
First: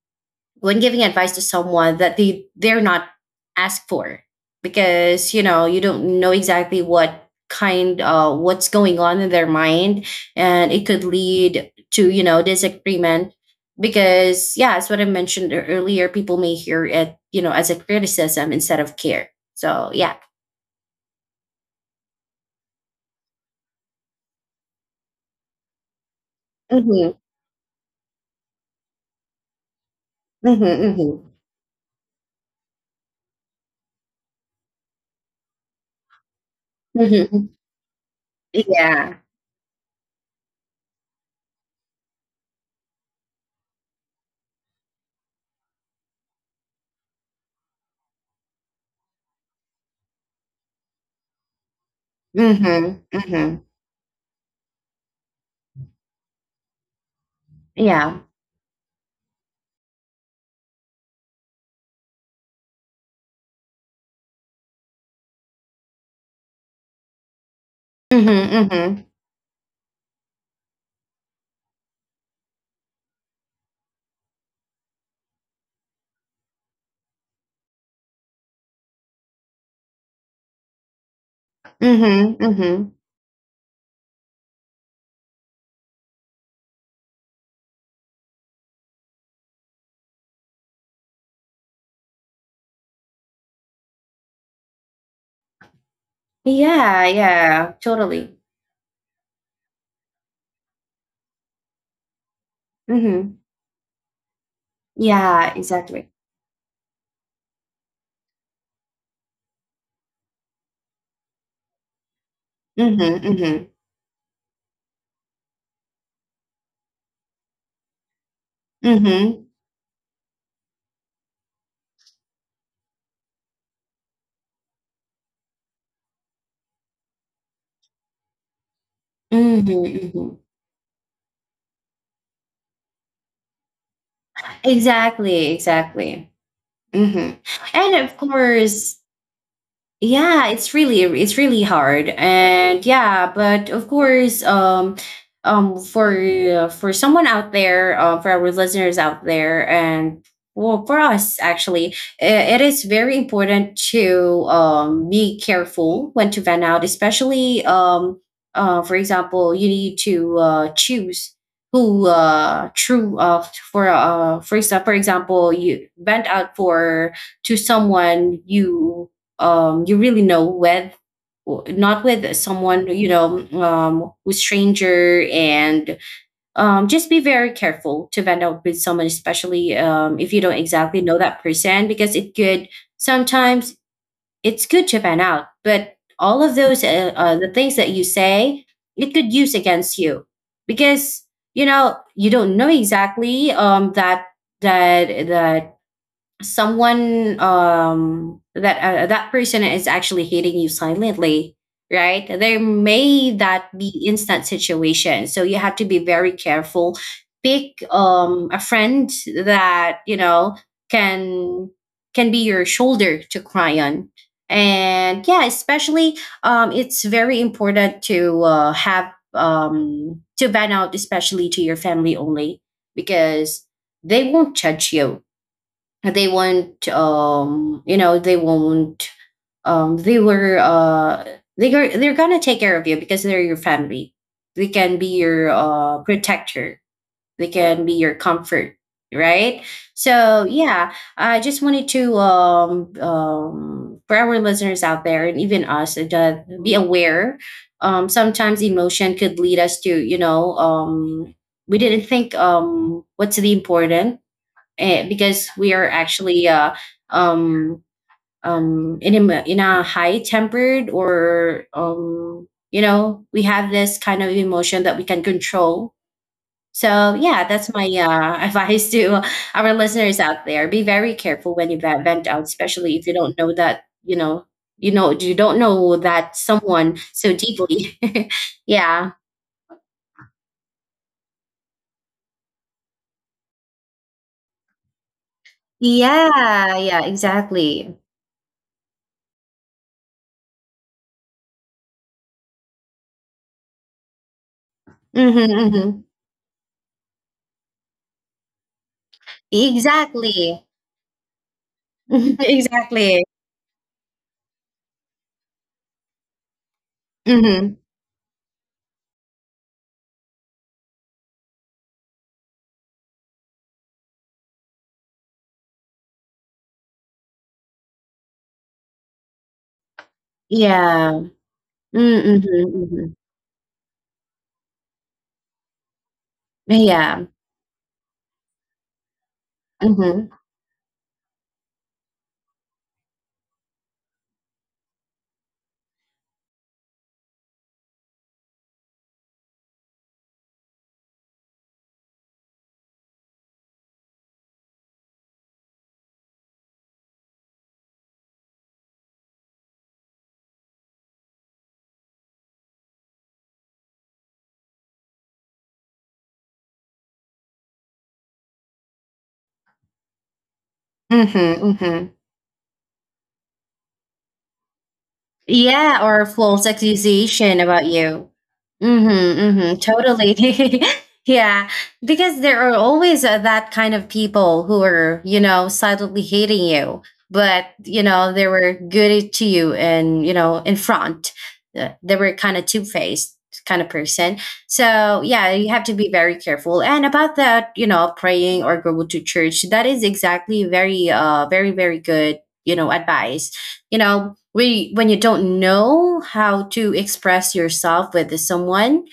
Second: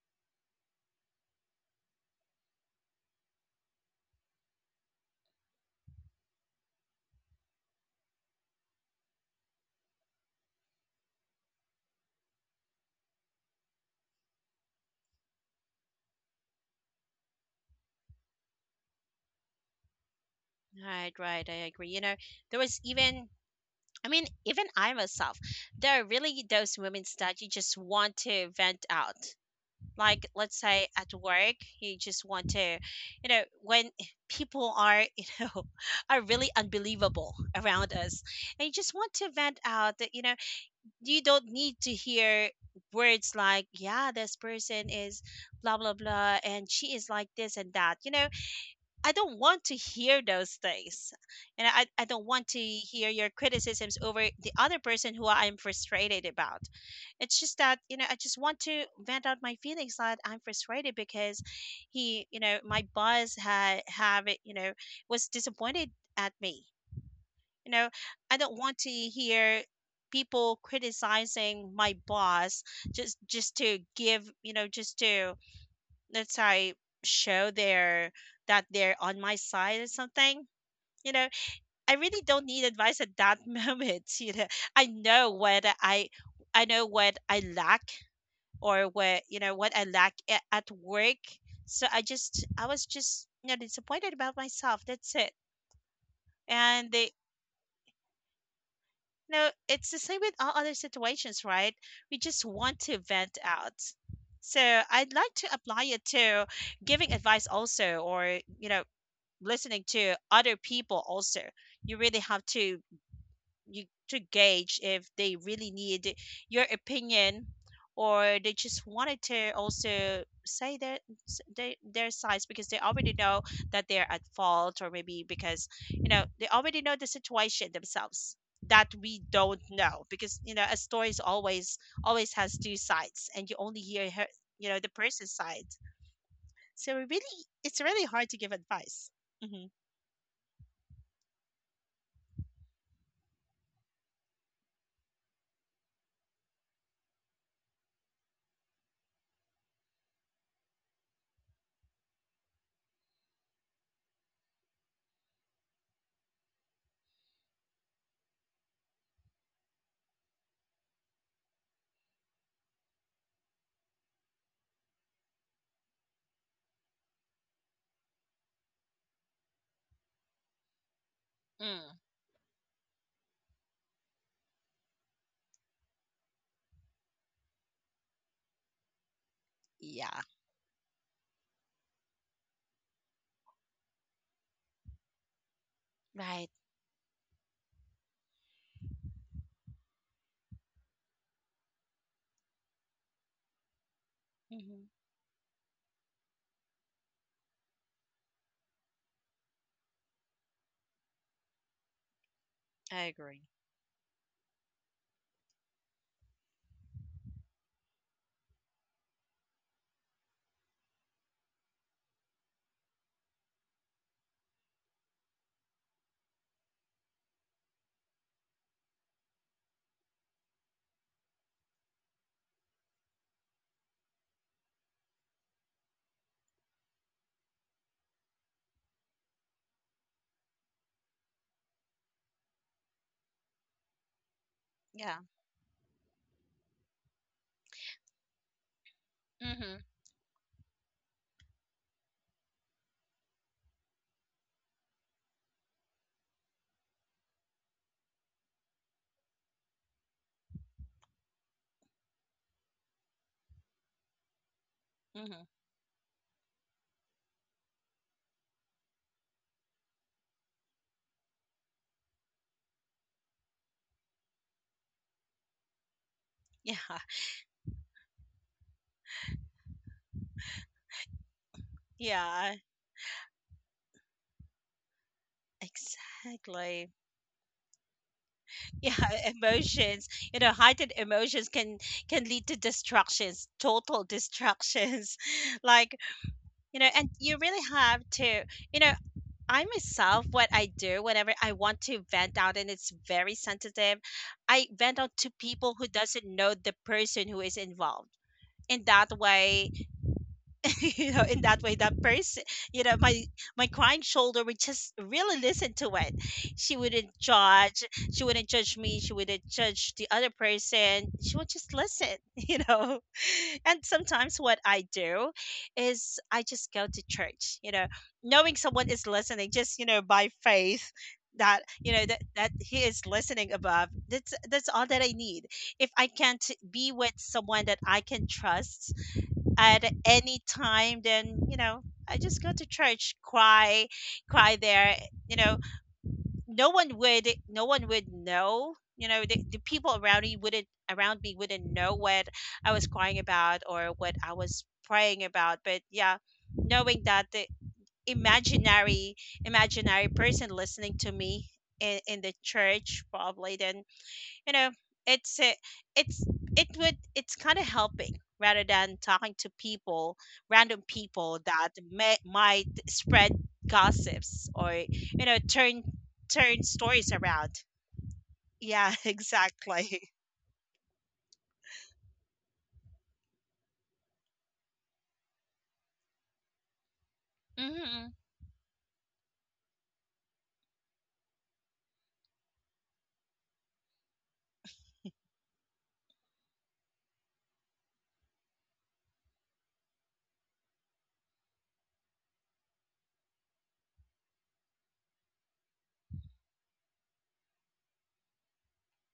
Speaker 1: when giving advice to someone that they're not asked for. Because you know, you don't know exactly what kind what's going on in their mind, and it could lead to, you know, disagreement. Because yeah, as what I mentioned earlier, people may hear it, you know, as a criticism instead of care. So yeah.
Speaker 2: Right. Right. I agree. You know, there was even. I mean, even I myself, there are really those
Speaker 1: Hmm.
Speaker 2: moments that you just want to vent out, like
Speaker 1: Hmm.
Speaker 2: let's say
Speaker 1: Hmm.
Speaker 2: at work you just want to, you know, when [LAUGHS] people are, you know, [LAUGHS] are really unbelievable
Speaker 1: Hmm.
Speaker 2: around us, and you just want
Speaker 1: Yeah.
Speaker 2: to vent out that, you know, you don't need to hear words like, yeah, this person is blah blah blah, and she is like this and that, you know. I don't want to hear those things. And I don't want to hear
Speaker 1: Mhm.
Speaker 2: your
Speaker 1: Mhm.
Speaker 2: criticisms over the other person who I'm frustrated about. It's just that, you know, I
Speaker 1: Yeah.
Speaker 2: just want to vent out my feelings that I'm frustrated because he, you know, my boss had have it, you know, was disappointed at me. You know, I
Speaker 1: Mhm.
Speaker 2: don't want to
Speaker 1: Mhm.
Speaker 2: hear people criticizing my boss just to give, you know, just to, let's say, show their, that they're on my side or something, you know. I really
Speaker 1: Mhm.
Speaker 2: don't need
Speaker 1: Mhm.
Speaker 2: advice at that [LAUGHS] moment, you know. i know what i I know what I lack, or what, you know, what I lack at work. So I just, I was just, you know, disappointed about myself, that's it. And they
Speaker 1: Yeah, yeah, totally.
Speaker 2: You know, it's the same with all other situations, right? We just want to vent
Speaker 1: Mhm.
Speaker 2: out. So I'd like to
Speaker 1: Yeah,
Speaker 2: apply it
Speaker 1: exactly.
Speaker 2: to giving advice also, or, you know, listening to other people also. you really have to
Speaker 1: Mhm. Mhm.
Speaker 2: you to gauge if they really need your opinion, or they just wanted
Speaker 1: Mhm.
Speaker 2: to also say their their sides, because they already know that they're at fault, or maybe because, you know, they already know the situation themselves that we don't
Speaker 1: Mhm.
Speaker 2: know, because,
Speaker 1: Mhm.
Speaker 2: you know, a story is always has two sides, and you only hear you know, the person's
Speaker 1: Exactly.
Speaker 2: side.
Speaker 1: Exactly.
Speaker 2: So it
Speaker 1: Mhm.
Speaker 2: really, it's
Speaker 1: And
Speaker 2: really
Speaker 1: of
Speaker 2: hard to give
Speaker 1: course,
Speaker 2: advice. Hmm.
Speaker 1: yeah, it's really, it's really hard. And yeah, but of course, for someone out there, for our listeners out there, and well, for us actually, it is very important to be careful when to vent out, especially for example, you need to choose who true for example for example, you vent out for to someone you, you really know with, not with someone you know, who's stranger. And just be very careful to vent out with someone, especially
Speaker 2: Yeah.
Speaker 1: if you don't exactly know that person, because it could sometimes, it's good to vent out, but all
Speaker 2: Right.
Speaker 1: of those the things that you say, it could use against you, because you know, you don't know exactly, that,
Speaker 2: Hmm.
Speaker 1: that someone, that person is actually hating you silently, right? There
Speaker 2: I
Speaker 1: may
Speaker 2: agree.
Speaker 1: that be instant situation, so you have to be very careful. Pick a friend that you know can can be your shoulder to cry on. And yeah, especially it's very important to have to ban out, especially to your family only, because they won't judge you. They won't, you know, they won't, um they were uh they are, they're gonna take care of you because they're your family. They can be
Speaker 2: Yeah.
Speaker 1: your protector, they can be your comfort, right?
Speaker 2: Hmm.
Speaker 1: So yeah, I just wanted to for our listeners out there and even us, to be aware. Sometimes emotion could lead us to, you know, we didn't think what's the important. Eh, because
Speaker 2: Hmm.
Speaker 1: we are actually um, in a in a high tempered, or you know, we have this kind of emotion that we can control.
Speaker 2: Yeah. [LAUGHS]
Speaker 1: So yeah, that's my [LAUGHS] advice to our listeners out there. Be very careful when you vent out,
Speaker 2: Yeah.
Speaker 1: especially if you don't know, that you know, you know, you don't know that
Speaker 2: Exactly.
Speaker 1: someone so deeply. [LAUGHS]
Speaker 2: Yeah.
Speaker 1: Yeah.
Speaker 2: [LAUGHS] Emotions. You know, heightened emotions can lead to destructions, total destructions. [LAUGHS] like
Speaker 1: Yeah,
Speaker 2: you know,
Speaker 1: yeah,
Speaker 2: and you really
Speaker 1: exactly.
Speaker 2: have to. You know, I myself, what I do whenever I want to vent out, and it's very sensitive, I vent out
Speaker 1: Hmm.
Speaker 2: to people who
Speaker 1: Hmm.
Speaker 2: doesn't know the person who is involved. In that way,
Speaker 1: Exactly.
Speaker 2: [LAUGHS] you know, in that way that
Speaker 1: [LAUGHS]
Speaker 2: person, you know,
Speaker 1: Exactly.
Speaker 2: my crying shoulder would just really listen to it. She wouldn't
Speaker 1: Mhm.
Speaker 2: judge, she wouldn't judge me, she wouldn't judge the other person, she would just listen. [LAUGHS] You know, and sometimes what I do is I just go to church, you know, knowing someone is listening, just, you know, by faith,
Speaker 1: Yeah. Mm, mhm,
Speaker 2: that he is
Speaker 1: mhm.
Speaker 2: listening above. That's all that I need. If I can't be with
Speaker 1: Yeah.
Speaker 2: someone that I can trust at
Speaker 1: Mhm.
Speaker 2: any time, then, you know, I just go to church, cry, cry there, you know. No one would know, you know, the people around me wouldn't know what I was crying about or what I was praying about. But yeah, knowing that the imaginary imaginary person listening to me in the church, probably, then, you know, it's a, it's it would, it's kind of helping rather than talking to people, random people
Speaker 1: Mhm,
Speaker 2: that
Speaker 1: mhm.
Speaker 2: might spread gossips, or you know,
Speaker 1: Yeah, or
Speaker 2: turn
Speaker 1: false
Speaker 2: stories around.
Speaker 1: accusation about you.
Speaker 2: Yeah. [LAUGHS]
Speaker 1: Mm-hmm, mm-hmm,
Speaker 2: Exactly.
Speaker 1: totally. [LAUGHS] Yeah, because there are always, that kind of people who are, you know, silently hating you, but, you
Speaker 2: Hmm.
Speaker 1: know, they were good to you and, you know, in front. They were kind of two-faced kind of person. So yeah, you have to be very careful. And about that, you know, praying or go to church, that is exactly very, very, very good, you know, advice. You know, we, when you don't know how to express yourself with someone,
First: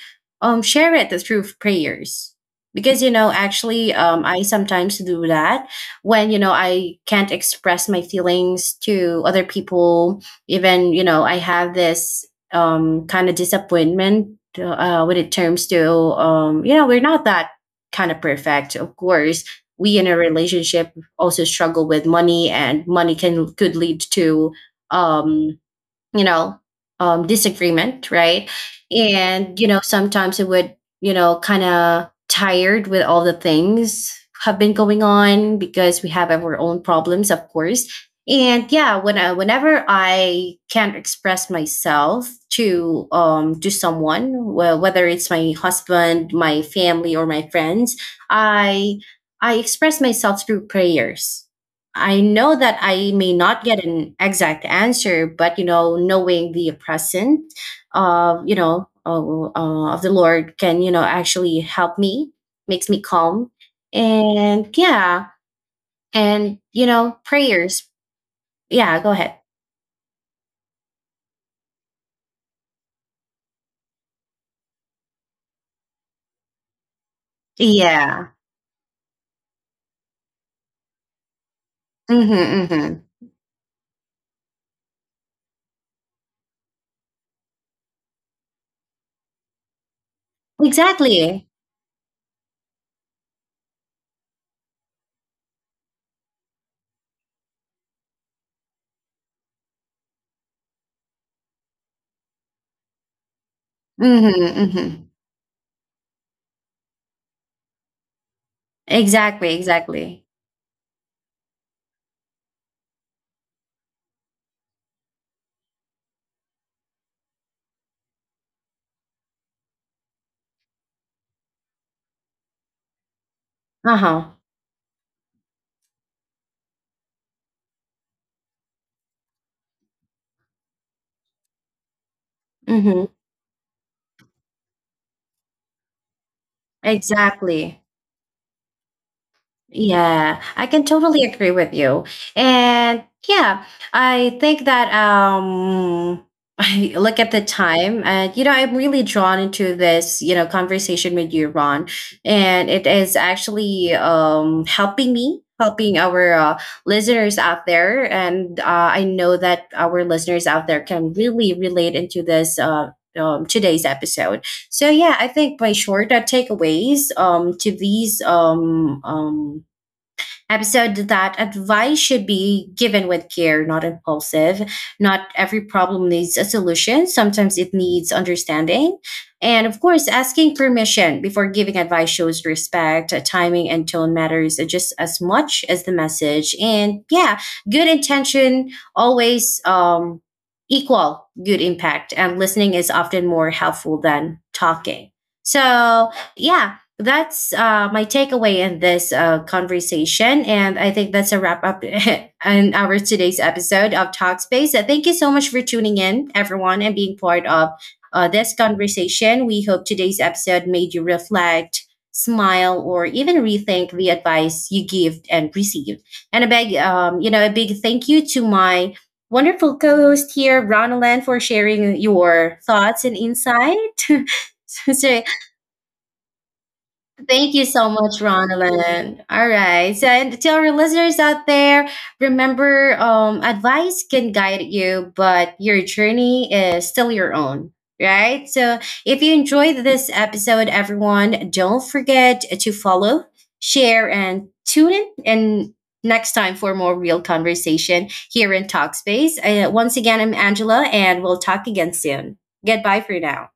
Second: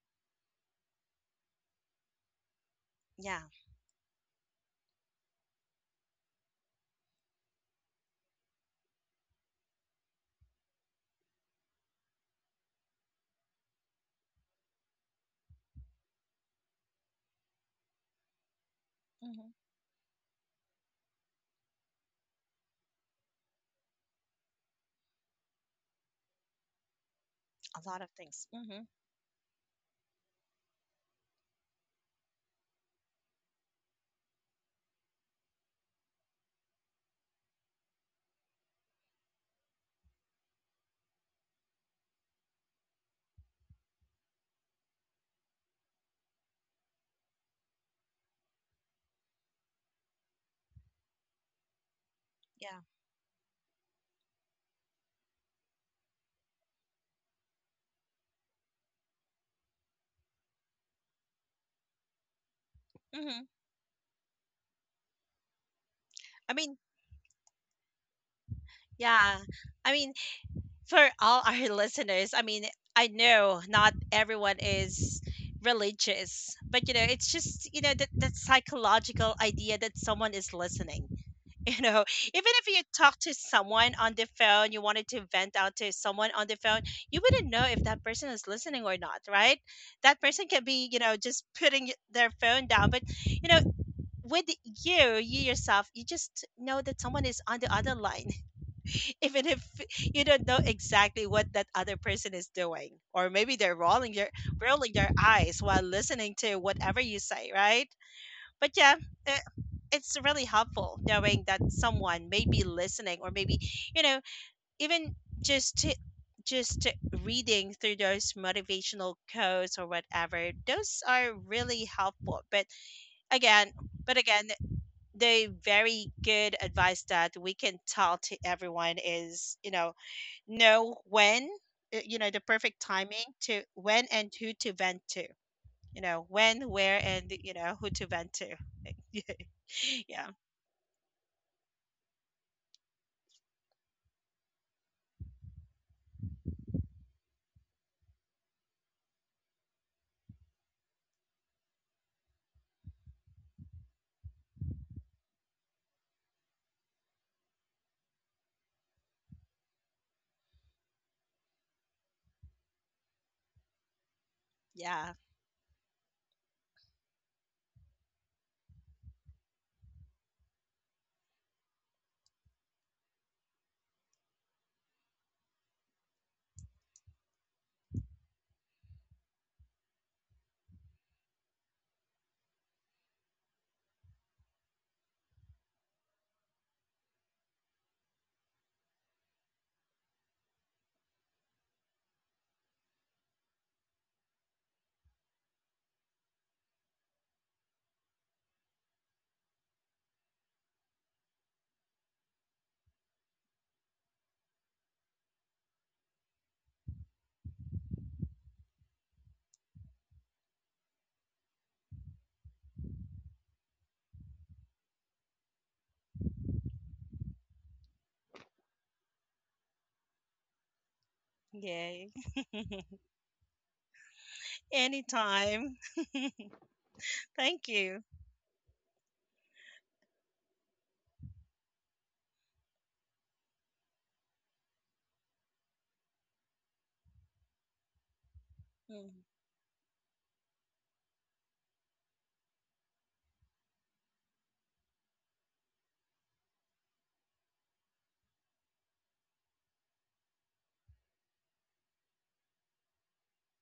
Speaker 1: share it through prayers. Because you know,
Speaker 2: Yeah.
Speaker 1: actually, I sometimes do that, when you know, I can't express my feelings to other people. Even you know, I have this kind of disappointment when it comes to, you know, we're not that kind of perfect, of course.
Speaker 2: Hmm.
Speaker 1: We in a relationship also struggle with money, and money can could lead to, um you know,
Speaker 2: A lot
Speaker 1: disagreement,
Speaker 2: of things.
Speaker 1: right?
Speaker 2: Hmm.
Speaker 1: And you know, sometimes it would, you know, kind of tired with all the things have been going on, because we have our own problems, of course. And yeah, whenever I can't express myself to, to someone, well, whether it's my husband, my family, or my friends, i I express myself through prayers. I know
Speaker 2: Yeah.
Speaker 1: that I may not get an exact answer, but you know, knowing the present of, you know, of the Lord can, you know, actually help me, makes me
Speaker 2: Hmm.
Speaker 1: calm. And yeah,
Speaker 2: i
Speaker 1: and
Speaker 2: mean
Speaker 1: you know, prayers. Yeah, go
Speaker 2: yeah.
Speaker 1: ahead.
Speaker 2: I mean, for all our [LAUGHS] listeners, I mean, I know not everyone is religious, but, you know, it's just, you know, that
Speaker 1: Yeah.
Speaker 2: psychological idea that someone is listening. You know, [LAUGHS] even
Speaker 1: Mm-hmm,
Speaker 2: if you
Speaker 1: mm-hmm.
Speaker 2: talk to someone on the phone, you wanted to vent out to someone on the phone, you wouldn't know if that person is listening or not, right? That person can be, you know, just
Speaker 1: Exactly.
Speaker 2: putting their phone down. But, you know, with you yourself, you just know that someone is on the other line, even if [LAUGHS] you don't know exactly what that other person is doing, or maybe they're
Speaker 1: Mm-hmm, mm-hmm.
Speaker 2: rolling their eyes while listening to whatever you say, right? But yeah, uh,
Speaker 1: Exactly.
Speaker 2: it's
Speaker 1: Exactly.
Speaker 2: really helpful knowing that someone may be listening, or maybe, you know, even just to just to reading through those motivational quotes or whatever, those are really helpful. But again
Speaker 1: Uh
Speaker 2: but
Speaker 1: huh.
Speaker 2: again, the very good advice that we can tell to everyone is, you know you know, the perfect
Speaker 1: Mm-hmm.
Speaker 2: timing to when and who to vent to. You know, when, where, and you know
Speaker 1: Exactly.
Speaker 2: who to vent to. [LAUGHS] Yeah, yeah.
Speaker 1: Yeah, I can totally agree with you. And yeah, I think that [LAUGHS] I look at the time, and you know, I'm really drawn into this, you know, conversation with you, Ron. And it is actually helping me, helping our listeners out there. And I know that our listeners out there can really relate into this today's episode. So
Speaker 2: Yeah.
Speaker 1: yeah, I think by short takeaways to these episode, that advice should be given with care, not impulsive. Not every problem needs a solution. Sometimes it needs understanding. And of course, asking permission before giving advice shows respect. Timing and tone matters just as much as the message. And yeah, good intention always equal good impact. And listening is often more helpful than talking. So yeah, that's my takeaway in this conversation. And I think that's a wrap up [LAUGHS] on our today's episode of Talkspace. Thank you so much for tuning in, everyone, and being part of this conversation. We hope today's episode made you reflect, smile, or even rethink the advice you give and receive. And a big, you know, a big thank you to my wonderful co-host here, Ronalan, for sharing
Speaker 2: Yay.
Speaker 1: your thoughts
Speaker 2: [LAUGHS]
Speaker 1: and insight. [LAUGHS] So
Speaker 2: Anytime. [LAUGHS]
Speaker 1: thank you
Speaker 2: Thank
Speaker 1: so
Speaker 2: you.
Speaker 1: much, Ronalyn. All right. So, and to our listeners out there, remember, advice can guide you, but your journey is still your own, right? So, if
Speaker 2: Mm.
Speaker 1: you enjoyed this episode, everyone, don't forget to follow, share, and tune in. And next time for more real conversation here in Talkspace. Once again, I'm Angela, and we'll talk again soon. Goodbye for now.